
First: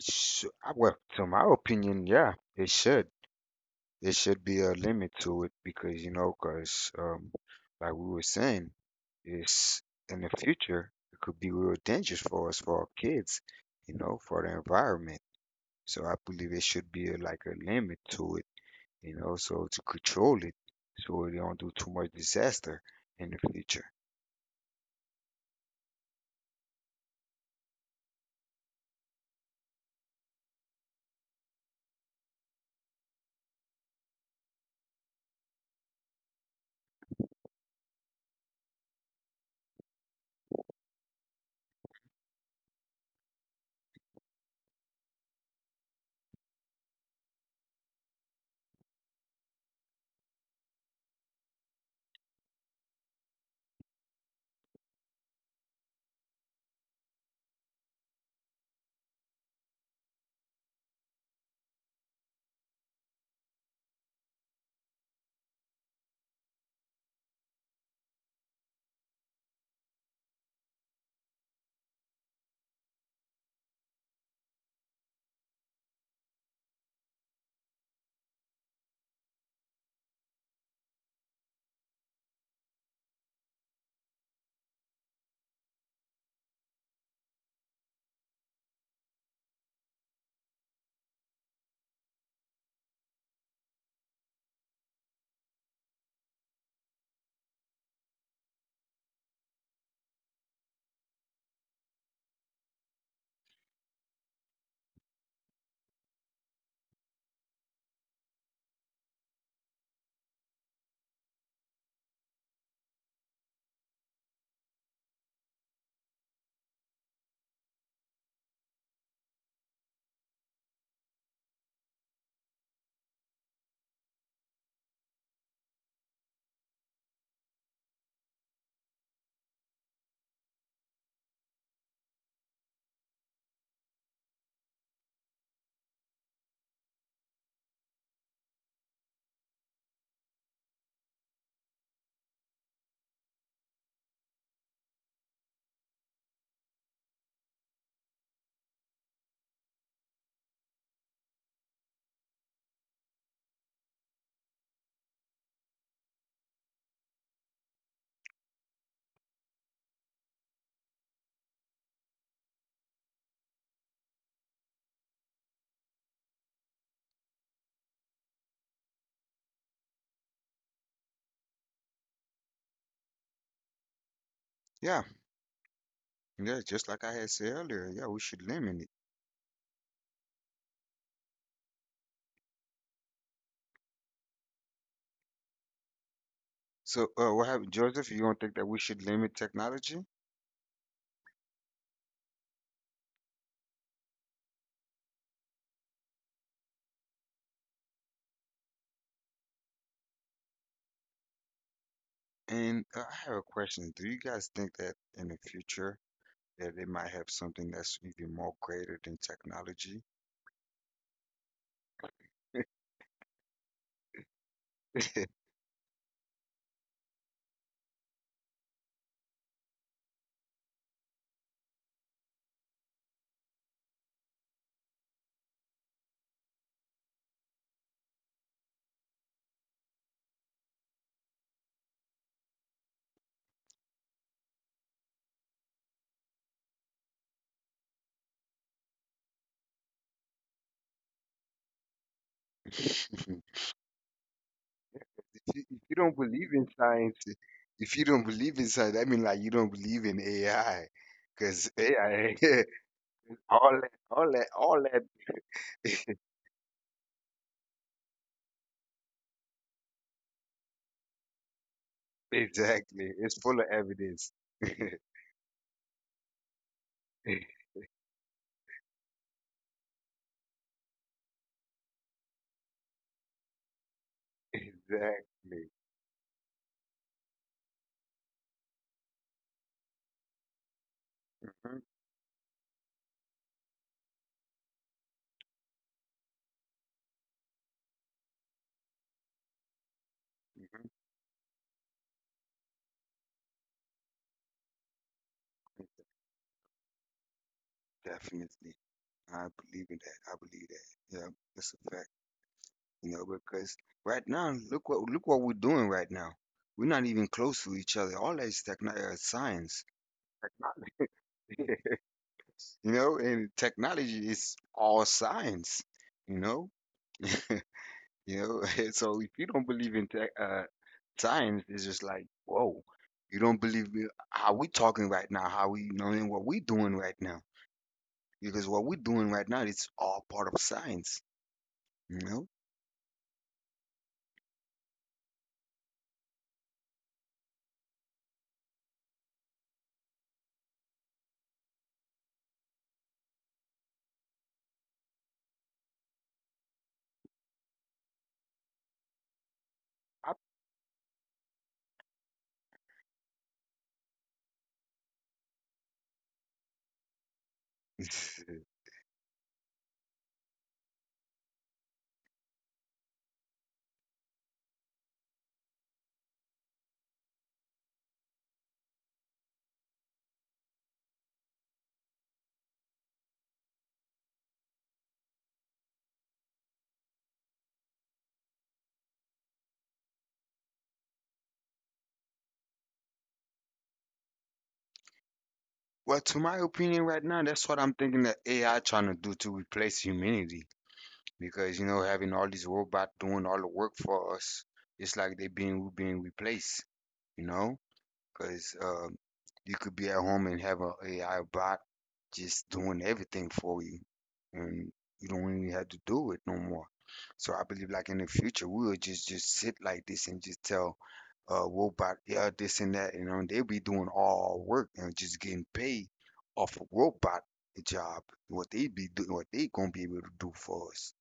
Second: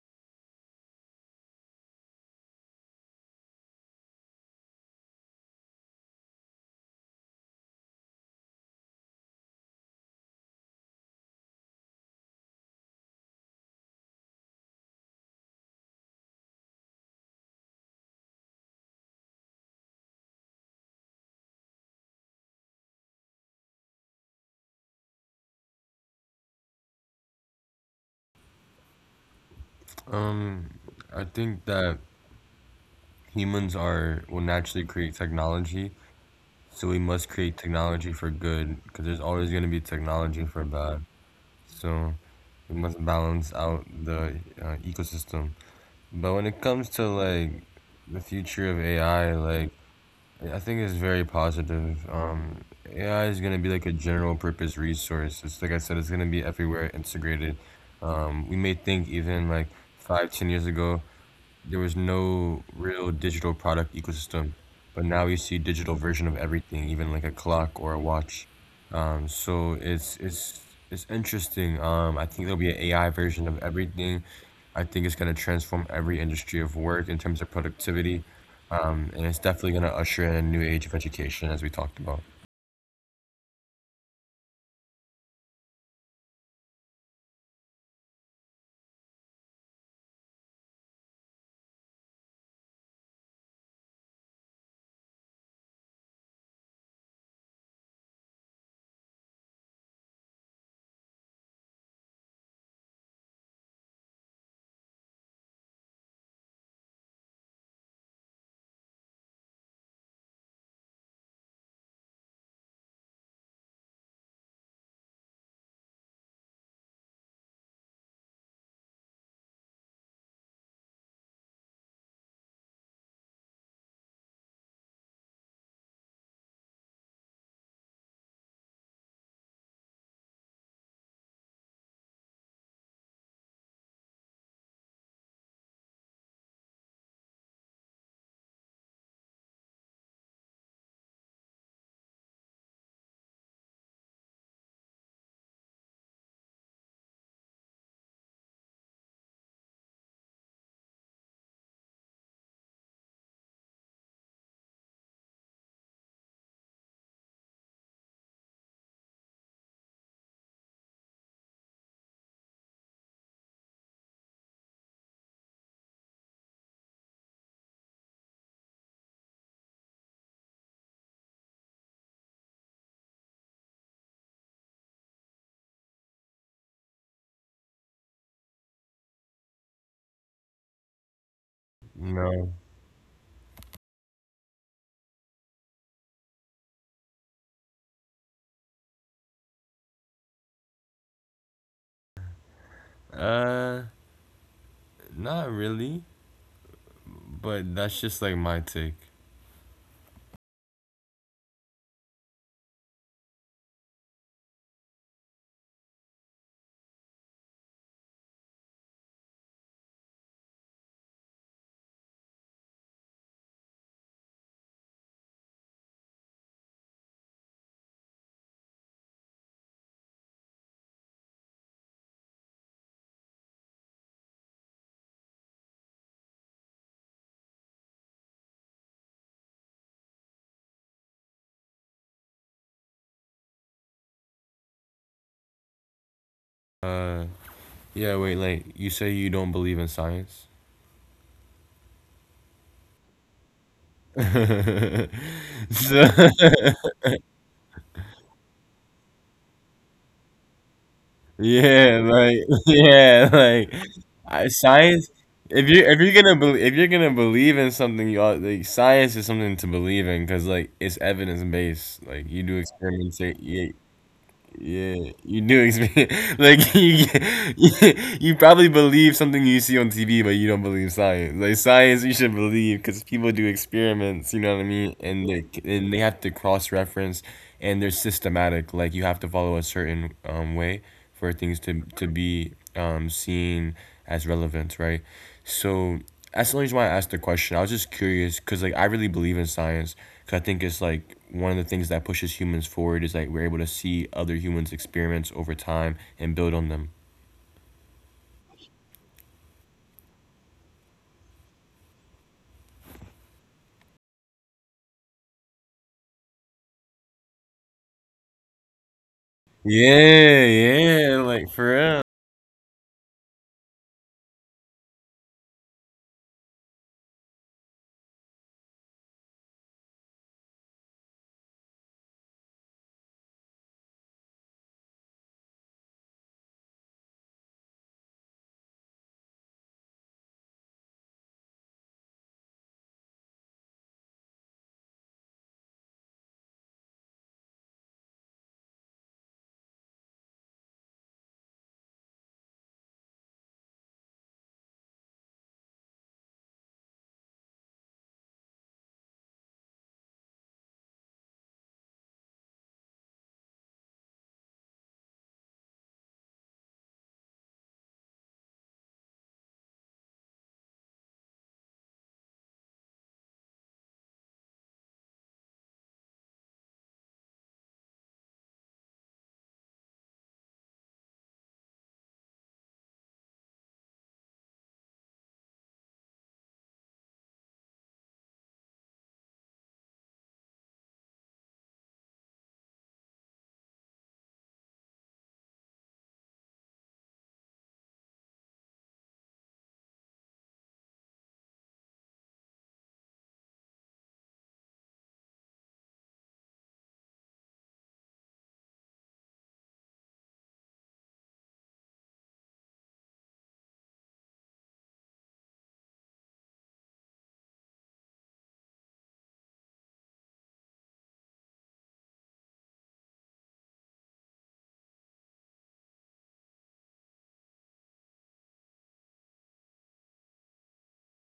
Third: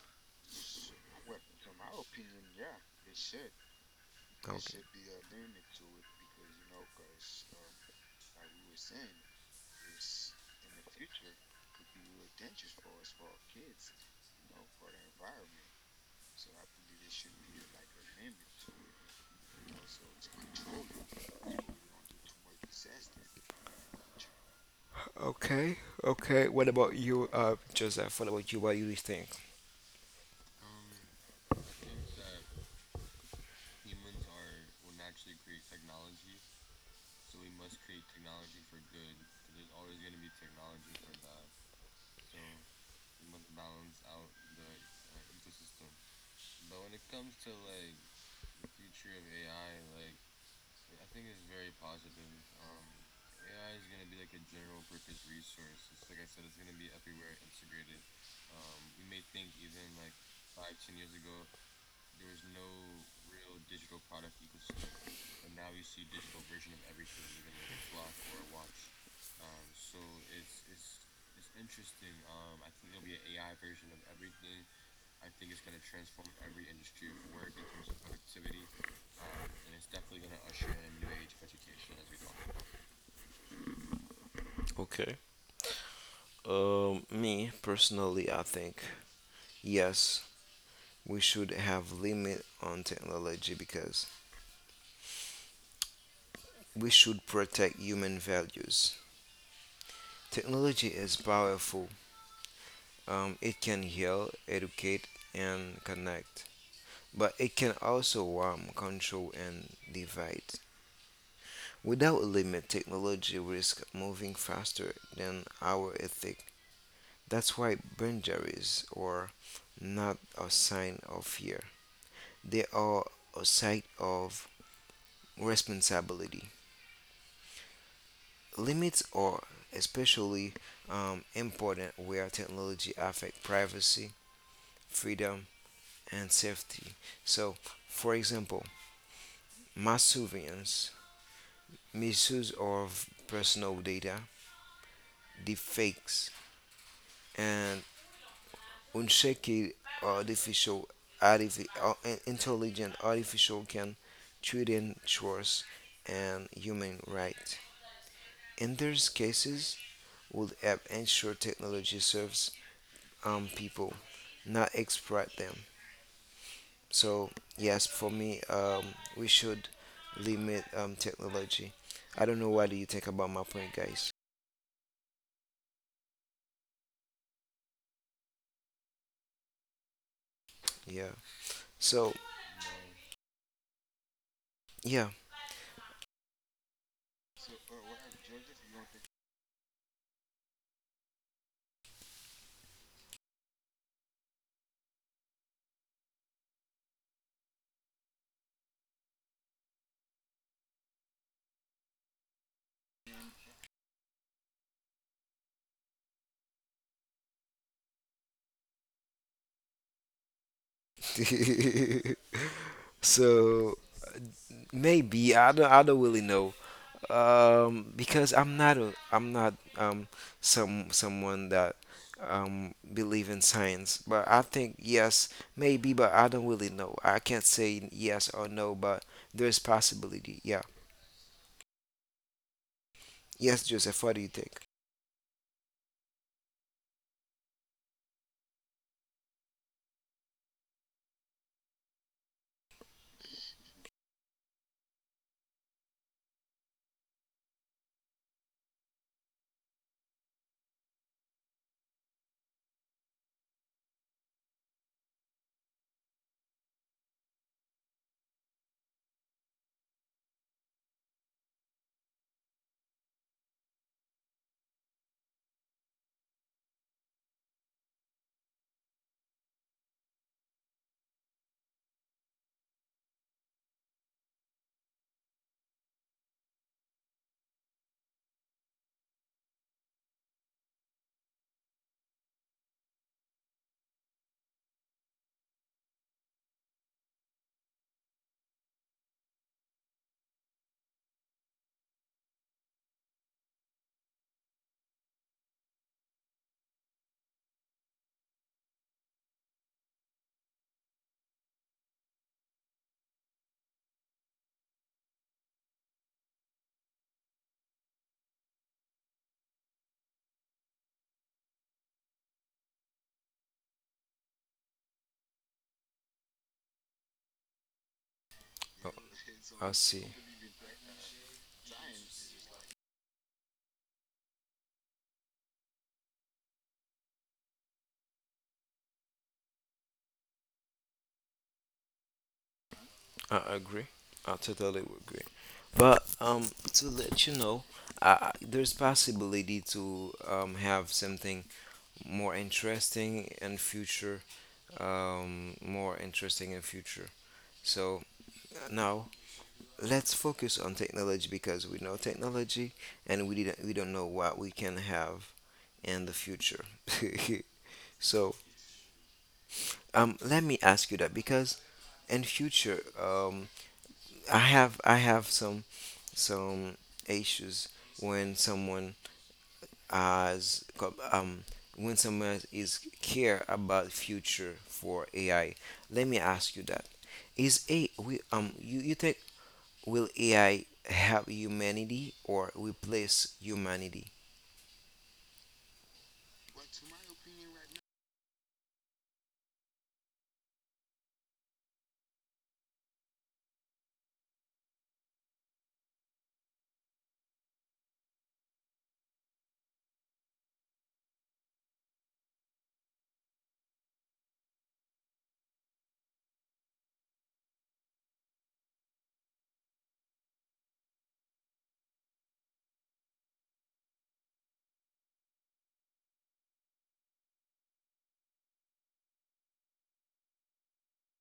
S2: To my opinion, yeah, it should. It should be a
S1: Okay.
S2: limit to it because, you know, because like we were saying, it's in the future, it could be real dangerous for us, for our kids, you know, for the environment. So I believe it should be a, like a limit to it, you know, so to control it so we don't do too much disaster in the future.
S1: Okay. Okay. What about you, Joseph? What about you? What do you think?
S3: Um, I think that humans are will naturally create technology, so we must create technology for good, because there's always going to be technology for bad. So we must balance out the ecosystem. But when it comes to like the future of AI, like yeah, I think it's very positive. AI is going to be like a general purpose resource. It's like I said, it's going to be everywhere integrated. We may think even like 5, 10 years ago, there was no real digital product ecosystem, but now you see digital version of everything, even like a clock or a watch. So it's interesting. I think there'll be an AI version of everything. I think it's gonna transform every industry of work in terms of productivity, and it's definitely gonna usher in a new age of education, as we talked about.
S1: Okay. Me personally, I think yes, we should have limit on technology because we should protect human values. Technology is powerful. It can heal, educate, and connect, but it can also harm, control, and divide. Without a limit, technology risks moving faster than our ethic. That's why boundaries are not a sign of fear. They are a sign of responsibility. Limits are especially important where technology affects privacy, freedom, and safety. So, for example, mass surveillance, misuse of personal data, deepfakes, and unchecked artificial artifi- uh, intelligent artificial can threaten trust and human rights. In these cases, would help ensure technology serves people, not exploit them. So yes, for me, we should limit technology. I don't know what do you think about my point, guys.
S2: Yeah, yeah, just like I had said earlier, yeah, we should limit it.
S1: Yeah. So
S3: No.
S1: yeah.
S2: So, what have Joseph, you don't think that we should limit technology?
S3: Uh, Not really, but that's just like my take.
S2: And I have a question. Do you guys think that in the future that they might have something that's even more greater than technology?
S1: So maybe I don't really know. Because I'm not a. I'm not someone that believe in science. But I think yes, maybe. But I don't really know. I can't say yes or no. But there's possibility. Yeah. Yes, Joseph. What do you think?
S3: Yeah, wait, like you say you don't believe in science?
S2: See, if you don't believe in science, if you don't believe in science, I mean, like you don't believe in AI, because
S3: Yeah, like
S2: AI,
S3: yeah, like
S2: all that, all that, all
S3: science.
S2: that,
S3: If you if you're gonna believe if you're gonna believe in something, you ought, like science is something to believe in, because like it's evidence based. Like you do
S2: exactly,
S3: experiments,
S2: it's full
S3: yeah,
S2: of evidence.
S3: yeah, you do experience like you you probably believe something you see on TV, but you don't believe science. Like science, you should believe, because people do experiments. You know what I mean? And they
S2: Exactly.
S3: and they have to cross reference, and they're systematic. Like you have to follow a certain way for things to
S2: hmm
S3: to be seen as relevant, right? So that's the only reason why I asked the question. I was just curious, because like I really believe in science, because I think it's
S2: hmm
S3: like one of the things that pushes humans forward is like we're able to see other humans' experiments over time and build on them.
S2: Definitely. I believe in that. I believe that. Yeah, that's a fact. You know, because right now, look what we're doing right now. We're not even close to each other. All that is techno science.
S3: Yeah, yeah, like for real.
S2: You know, and technology is all science, you know? You know, so if you don't
S1: I
S2: believe
S1: see.
S2: in science, it's just like, whoa, you don't believe in how we talking right now, how we knowing what we doing right now, because what we're doing right now is all part of science, you know?
S1: I agree. I totally agree. But to let you know, there's possibility to have something more interesting in future. More interesting in future. So now let's
S2: I,
S1: focus on technology because we know technology, and we don't know what we can have in the future. So let me ask you that because in future I have some issues when someone has co- um, when someone is care about future for AI. Let me ask you that: Is a we you think, will AI help humanity or replace humanity?
S2: well, to my opinion, right now, that's what I'm thinking that AI trying to do to replace humanity, because you know, having all these robots doing all the work for us, it's like they being we being replaced. You know, because you could be at home and have a AI bot just doing everything for you, and you don't really have to do it no more. So I believe, like in the future, we will just sit like this and just tell robot, yeah, this and that, you know, and they'll be doing all our work and just getting paid off a robot job, what they gonna be able to do for us.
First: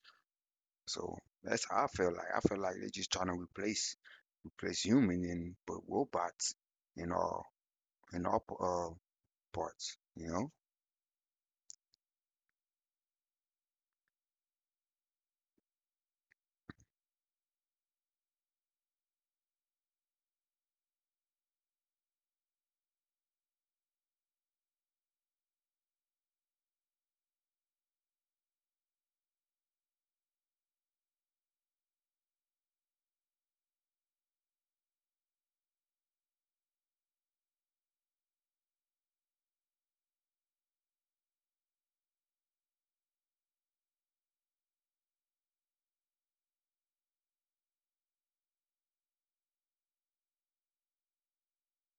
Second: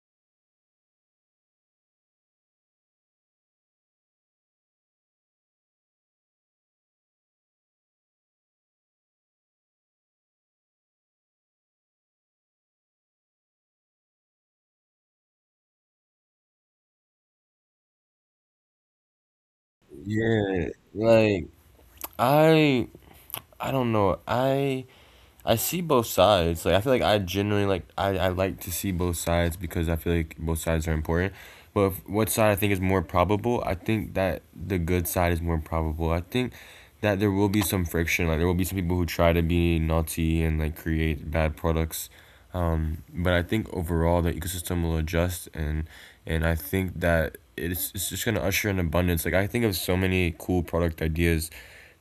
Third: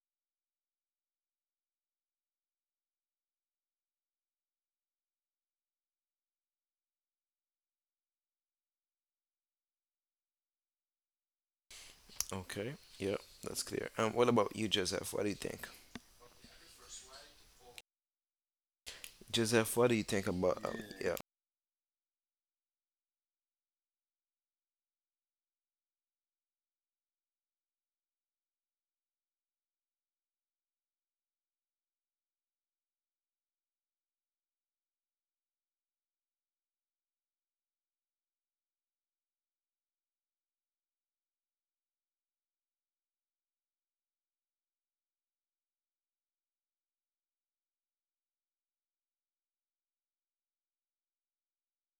S2: So that's how I feel like. I feel like they're just trying to replace human and but robots and all in all parts. You know.
S1: Okay, yeah, that's clear. What about you, Joseph? What do you think? Joseph, what do you think about?
S3: Yeah,
S1: Yeah.
S3: like I I don't know. I see both sides. Like I feel like I generally like I like to see both sides, because I feel like both sides are important. But if, what side I think is more probable? I think that the good side is more probable. I think that there will be some friction. Like there will be some people who try to be naughty and like create bad products. But I think overall the ecosystem will adjust, and I think that it's just gonna usher in abundance. Like I think of so many cool product ideas,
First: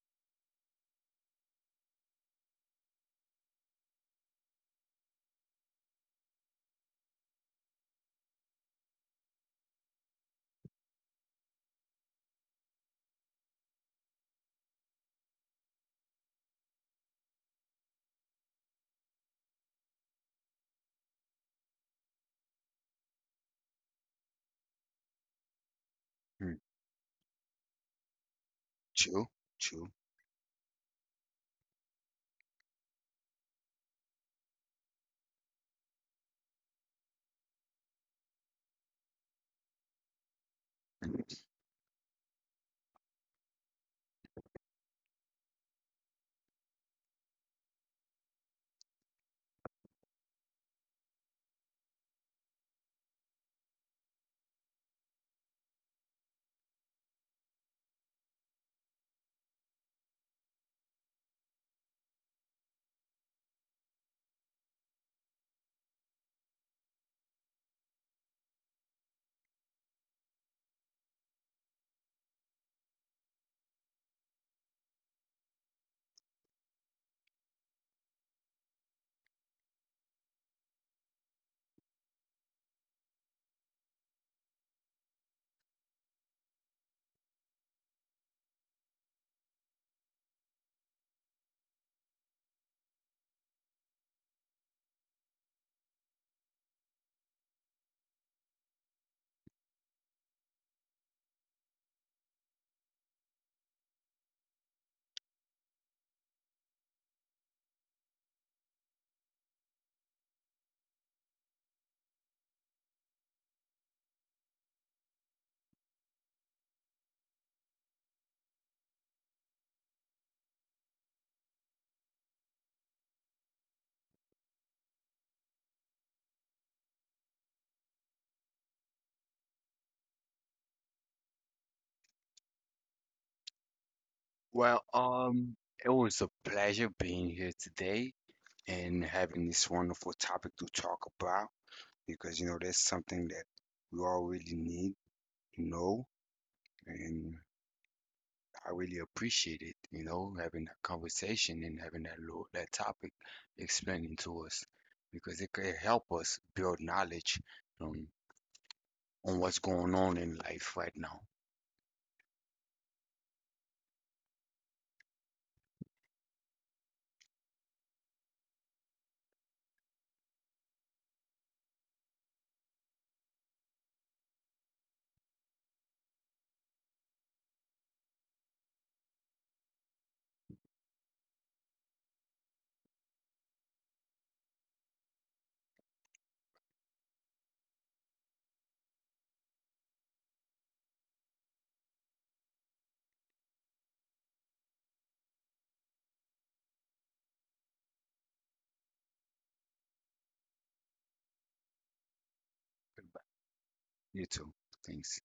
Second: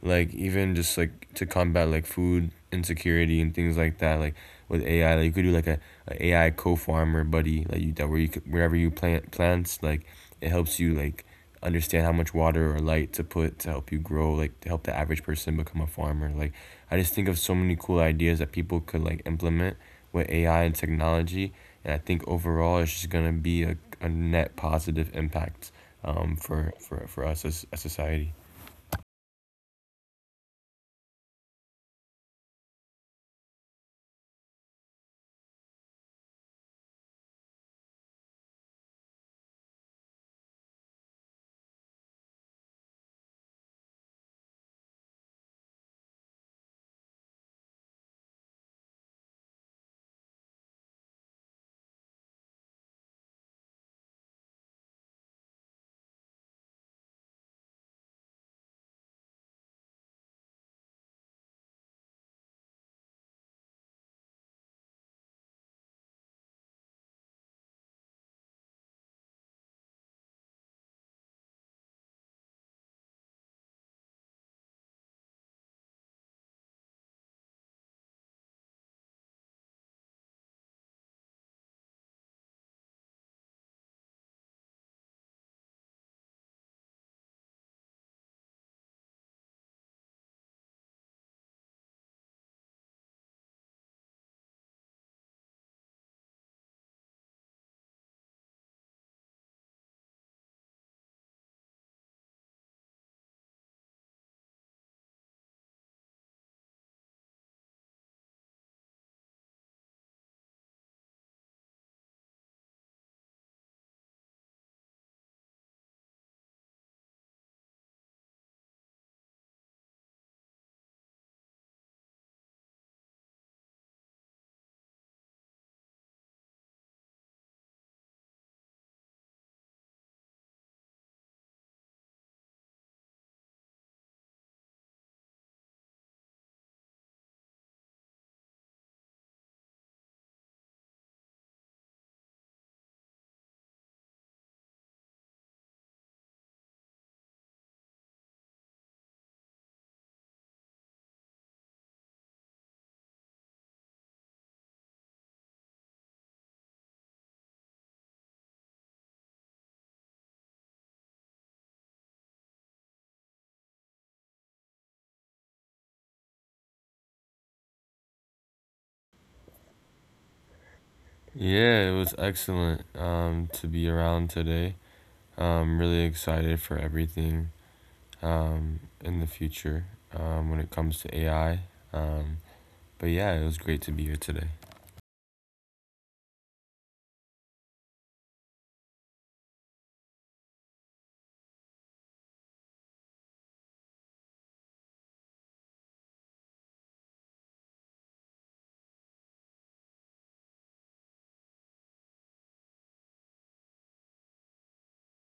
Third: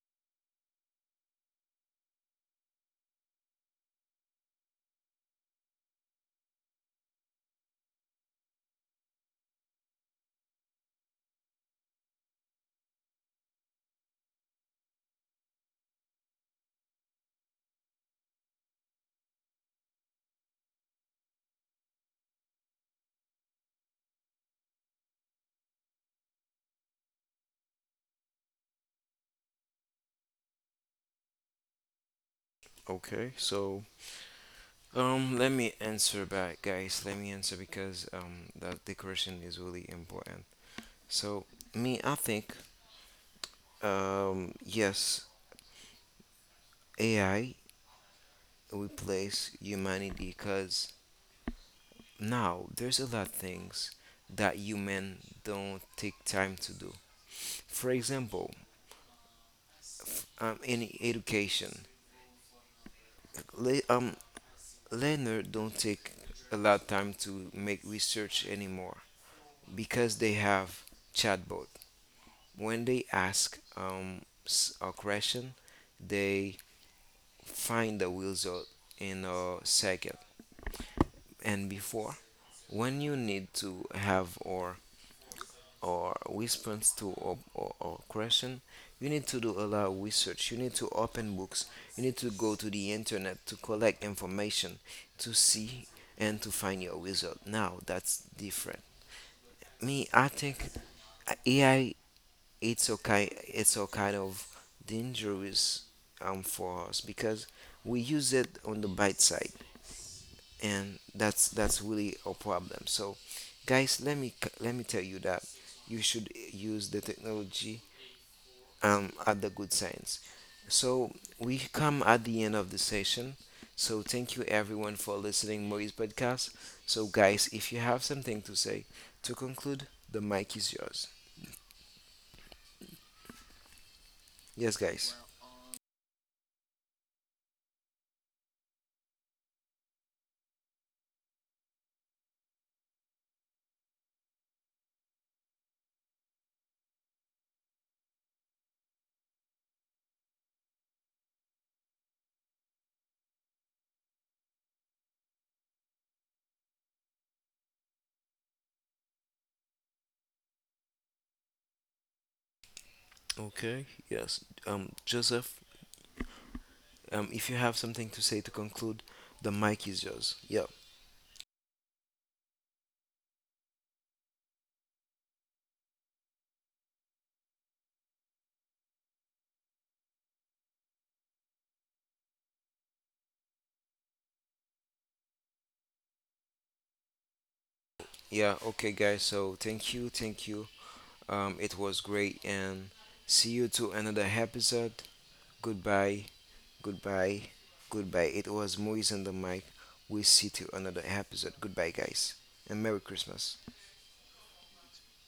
S3: like even just like to combat like food insecurity and things like that, like with AI, like you could do like AI co-farmer buddy, like you that where you could, wherever you plant plants, like it helps you like understand how much water or light to put, to help you grow, like to help the average person become a farmer. Like I just think of so many cool ideas that people could like implement with AI and technology, and I think overall it's just gonna be a net positive impact
S2: Mm,
S3: for us as a society.
S2: chill, chill.
S1: Okay, so let me answer back, guys. Let me answer because that the question is really important. So me, I think, yes, AI replace humanity because now there's a lot of things that human don't take time to do. For example, in education, le- um, learner don't take a lot of time to make research anymore because they have chatbot. When they ask a question, they find the result in a second. And before, when you need to have or response to or question, you need to do a lot of research. You need to open books. You need to go to the internet to collect information, to see and to find your result. Now that's different. Me, I think AI it's okay. It's a kind of dangerous for us because we use it on the bite side. And that's really a problem. So guys, let me tell you that you should use the technology at the good science. So we come at the end of the session. So thank you everyone for listening Maurice podcast. So guys, if you have something to say to conclude, the mic is yours. Yes,
S2: Well,
S1: guys.
S2: um, it was a pleasure being here today and having this wonderful topic to talk about, because you know that's something that we all really need to know, and I really appreciate it. You know, having that conversation and having that topic explaining to us, because it could help us build knowledge um, on what's going on in life right now.
S1: Okay, yes, Joseph, if you have something to say to conclude, the mic is yours. Yeah.
S3: Yeah, it was excellent to be around today. I'm really excited for everything in the future, when it comes to AI. Um, but yeah, it was great to be here today.
S1: Yeah, okay, guys. So thank you, thank you. It was great, and see you to another episode. Goodbye, goodbye, goodbye. It was Moise and the mic. We see to another episode. Goodbye, guys, and Merry Christmas.
S2: You too. Thanks.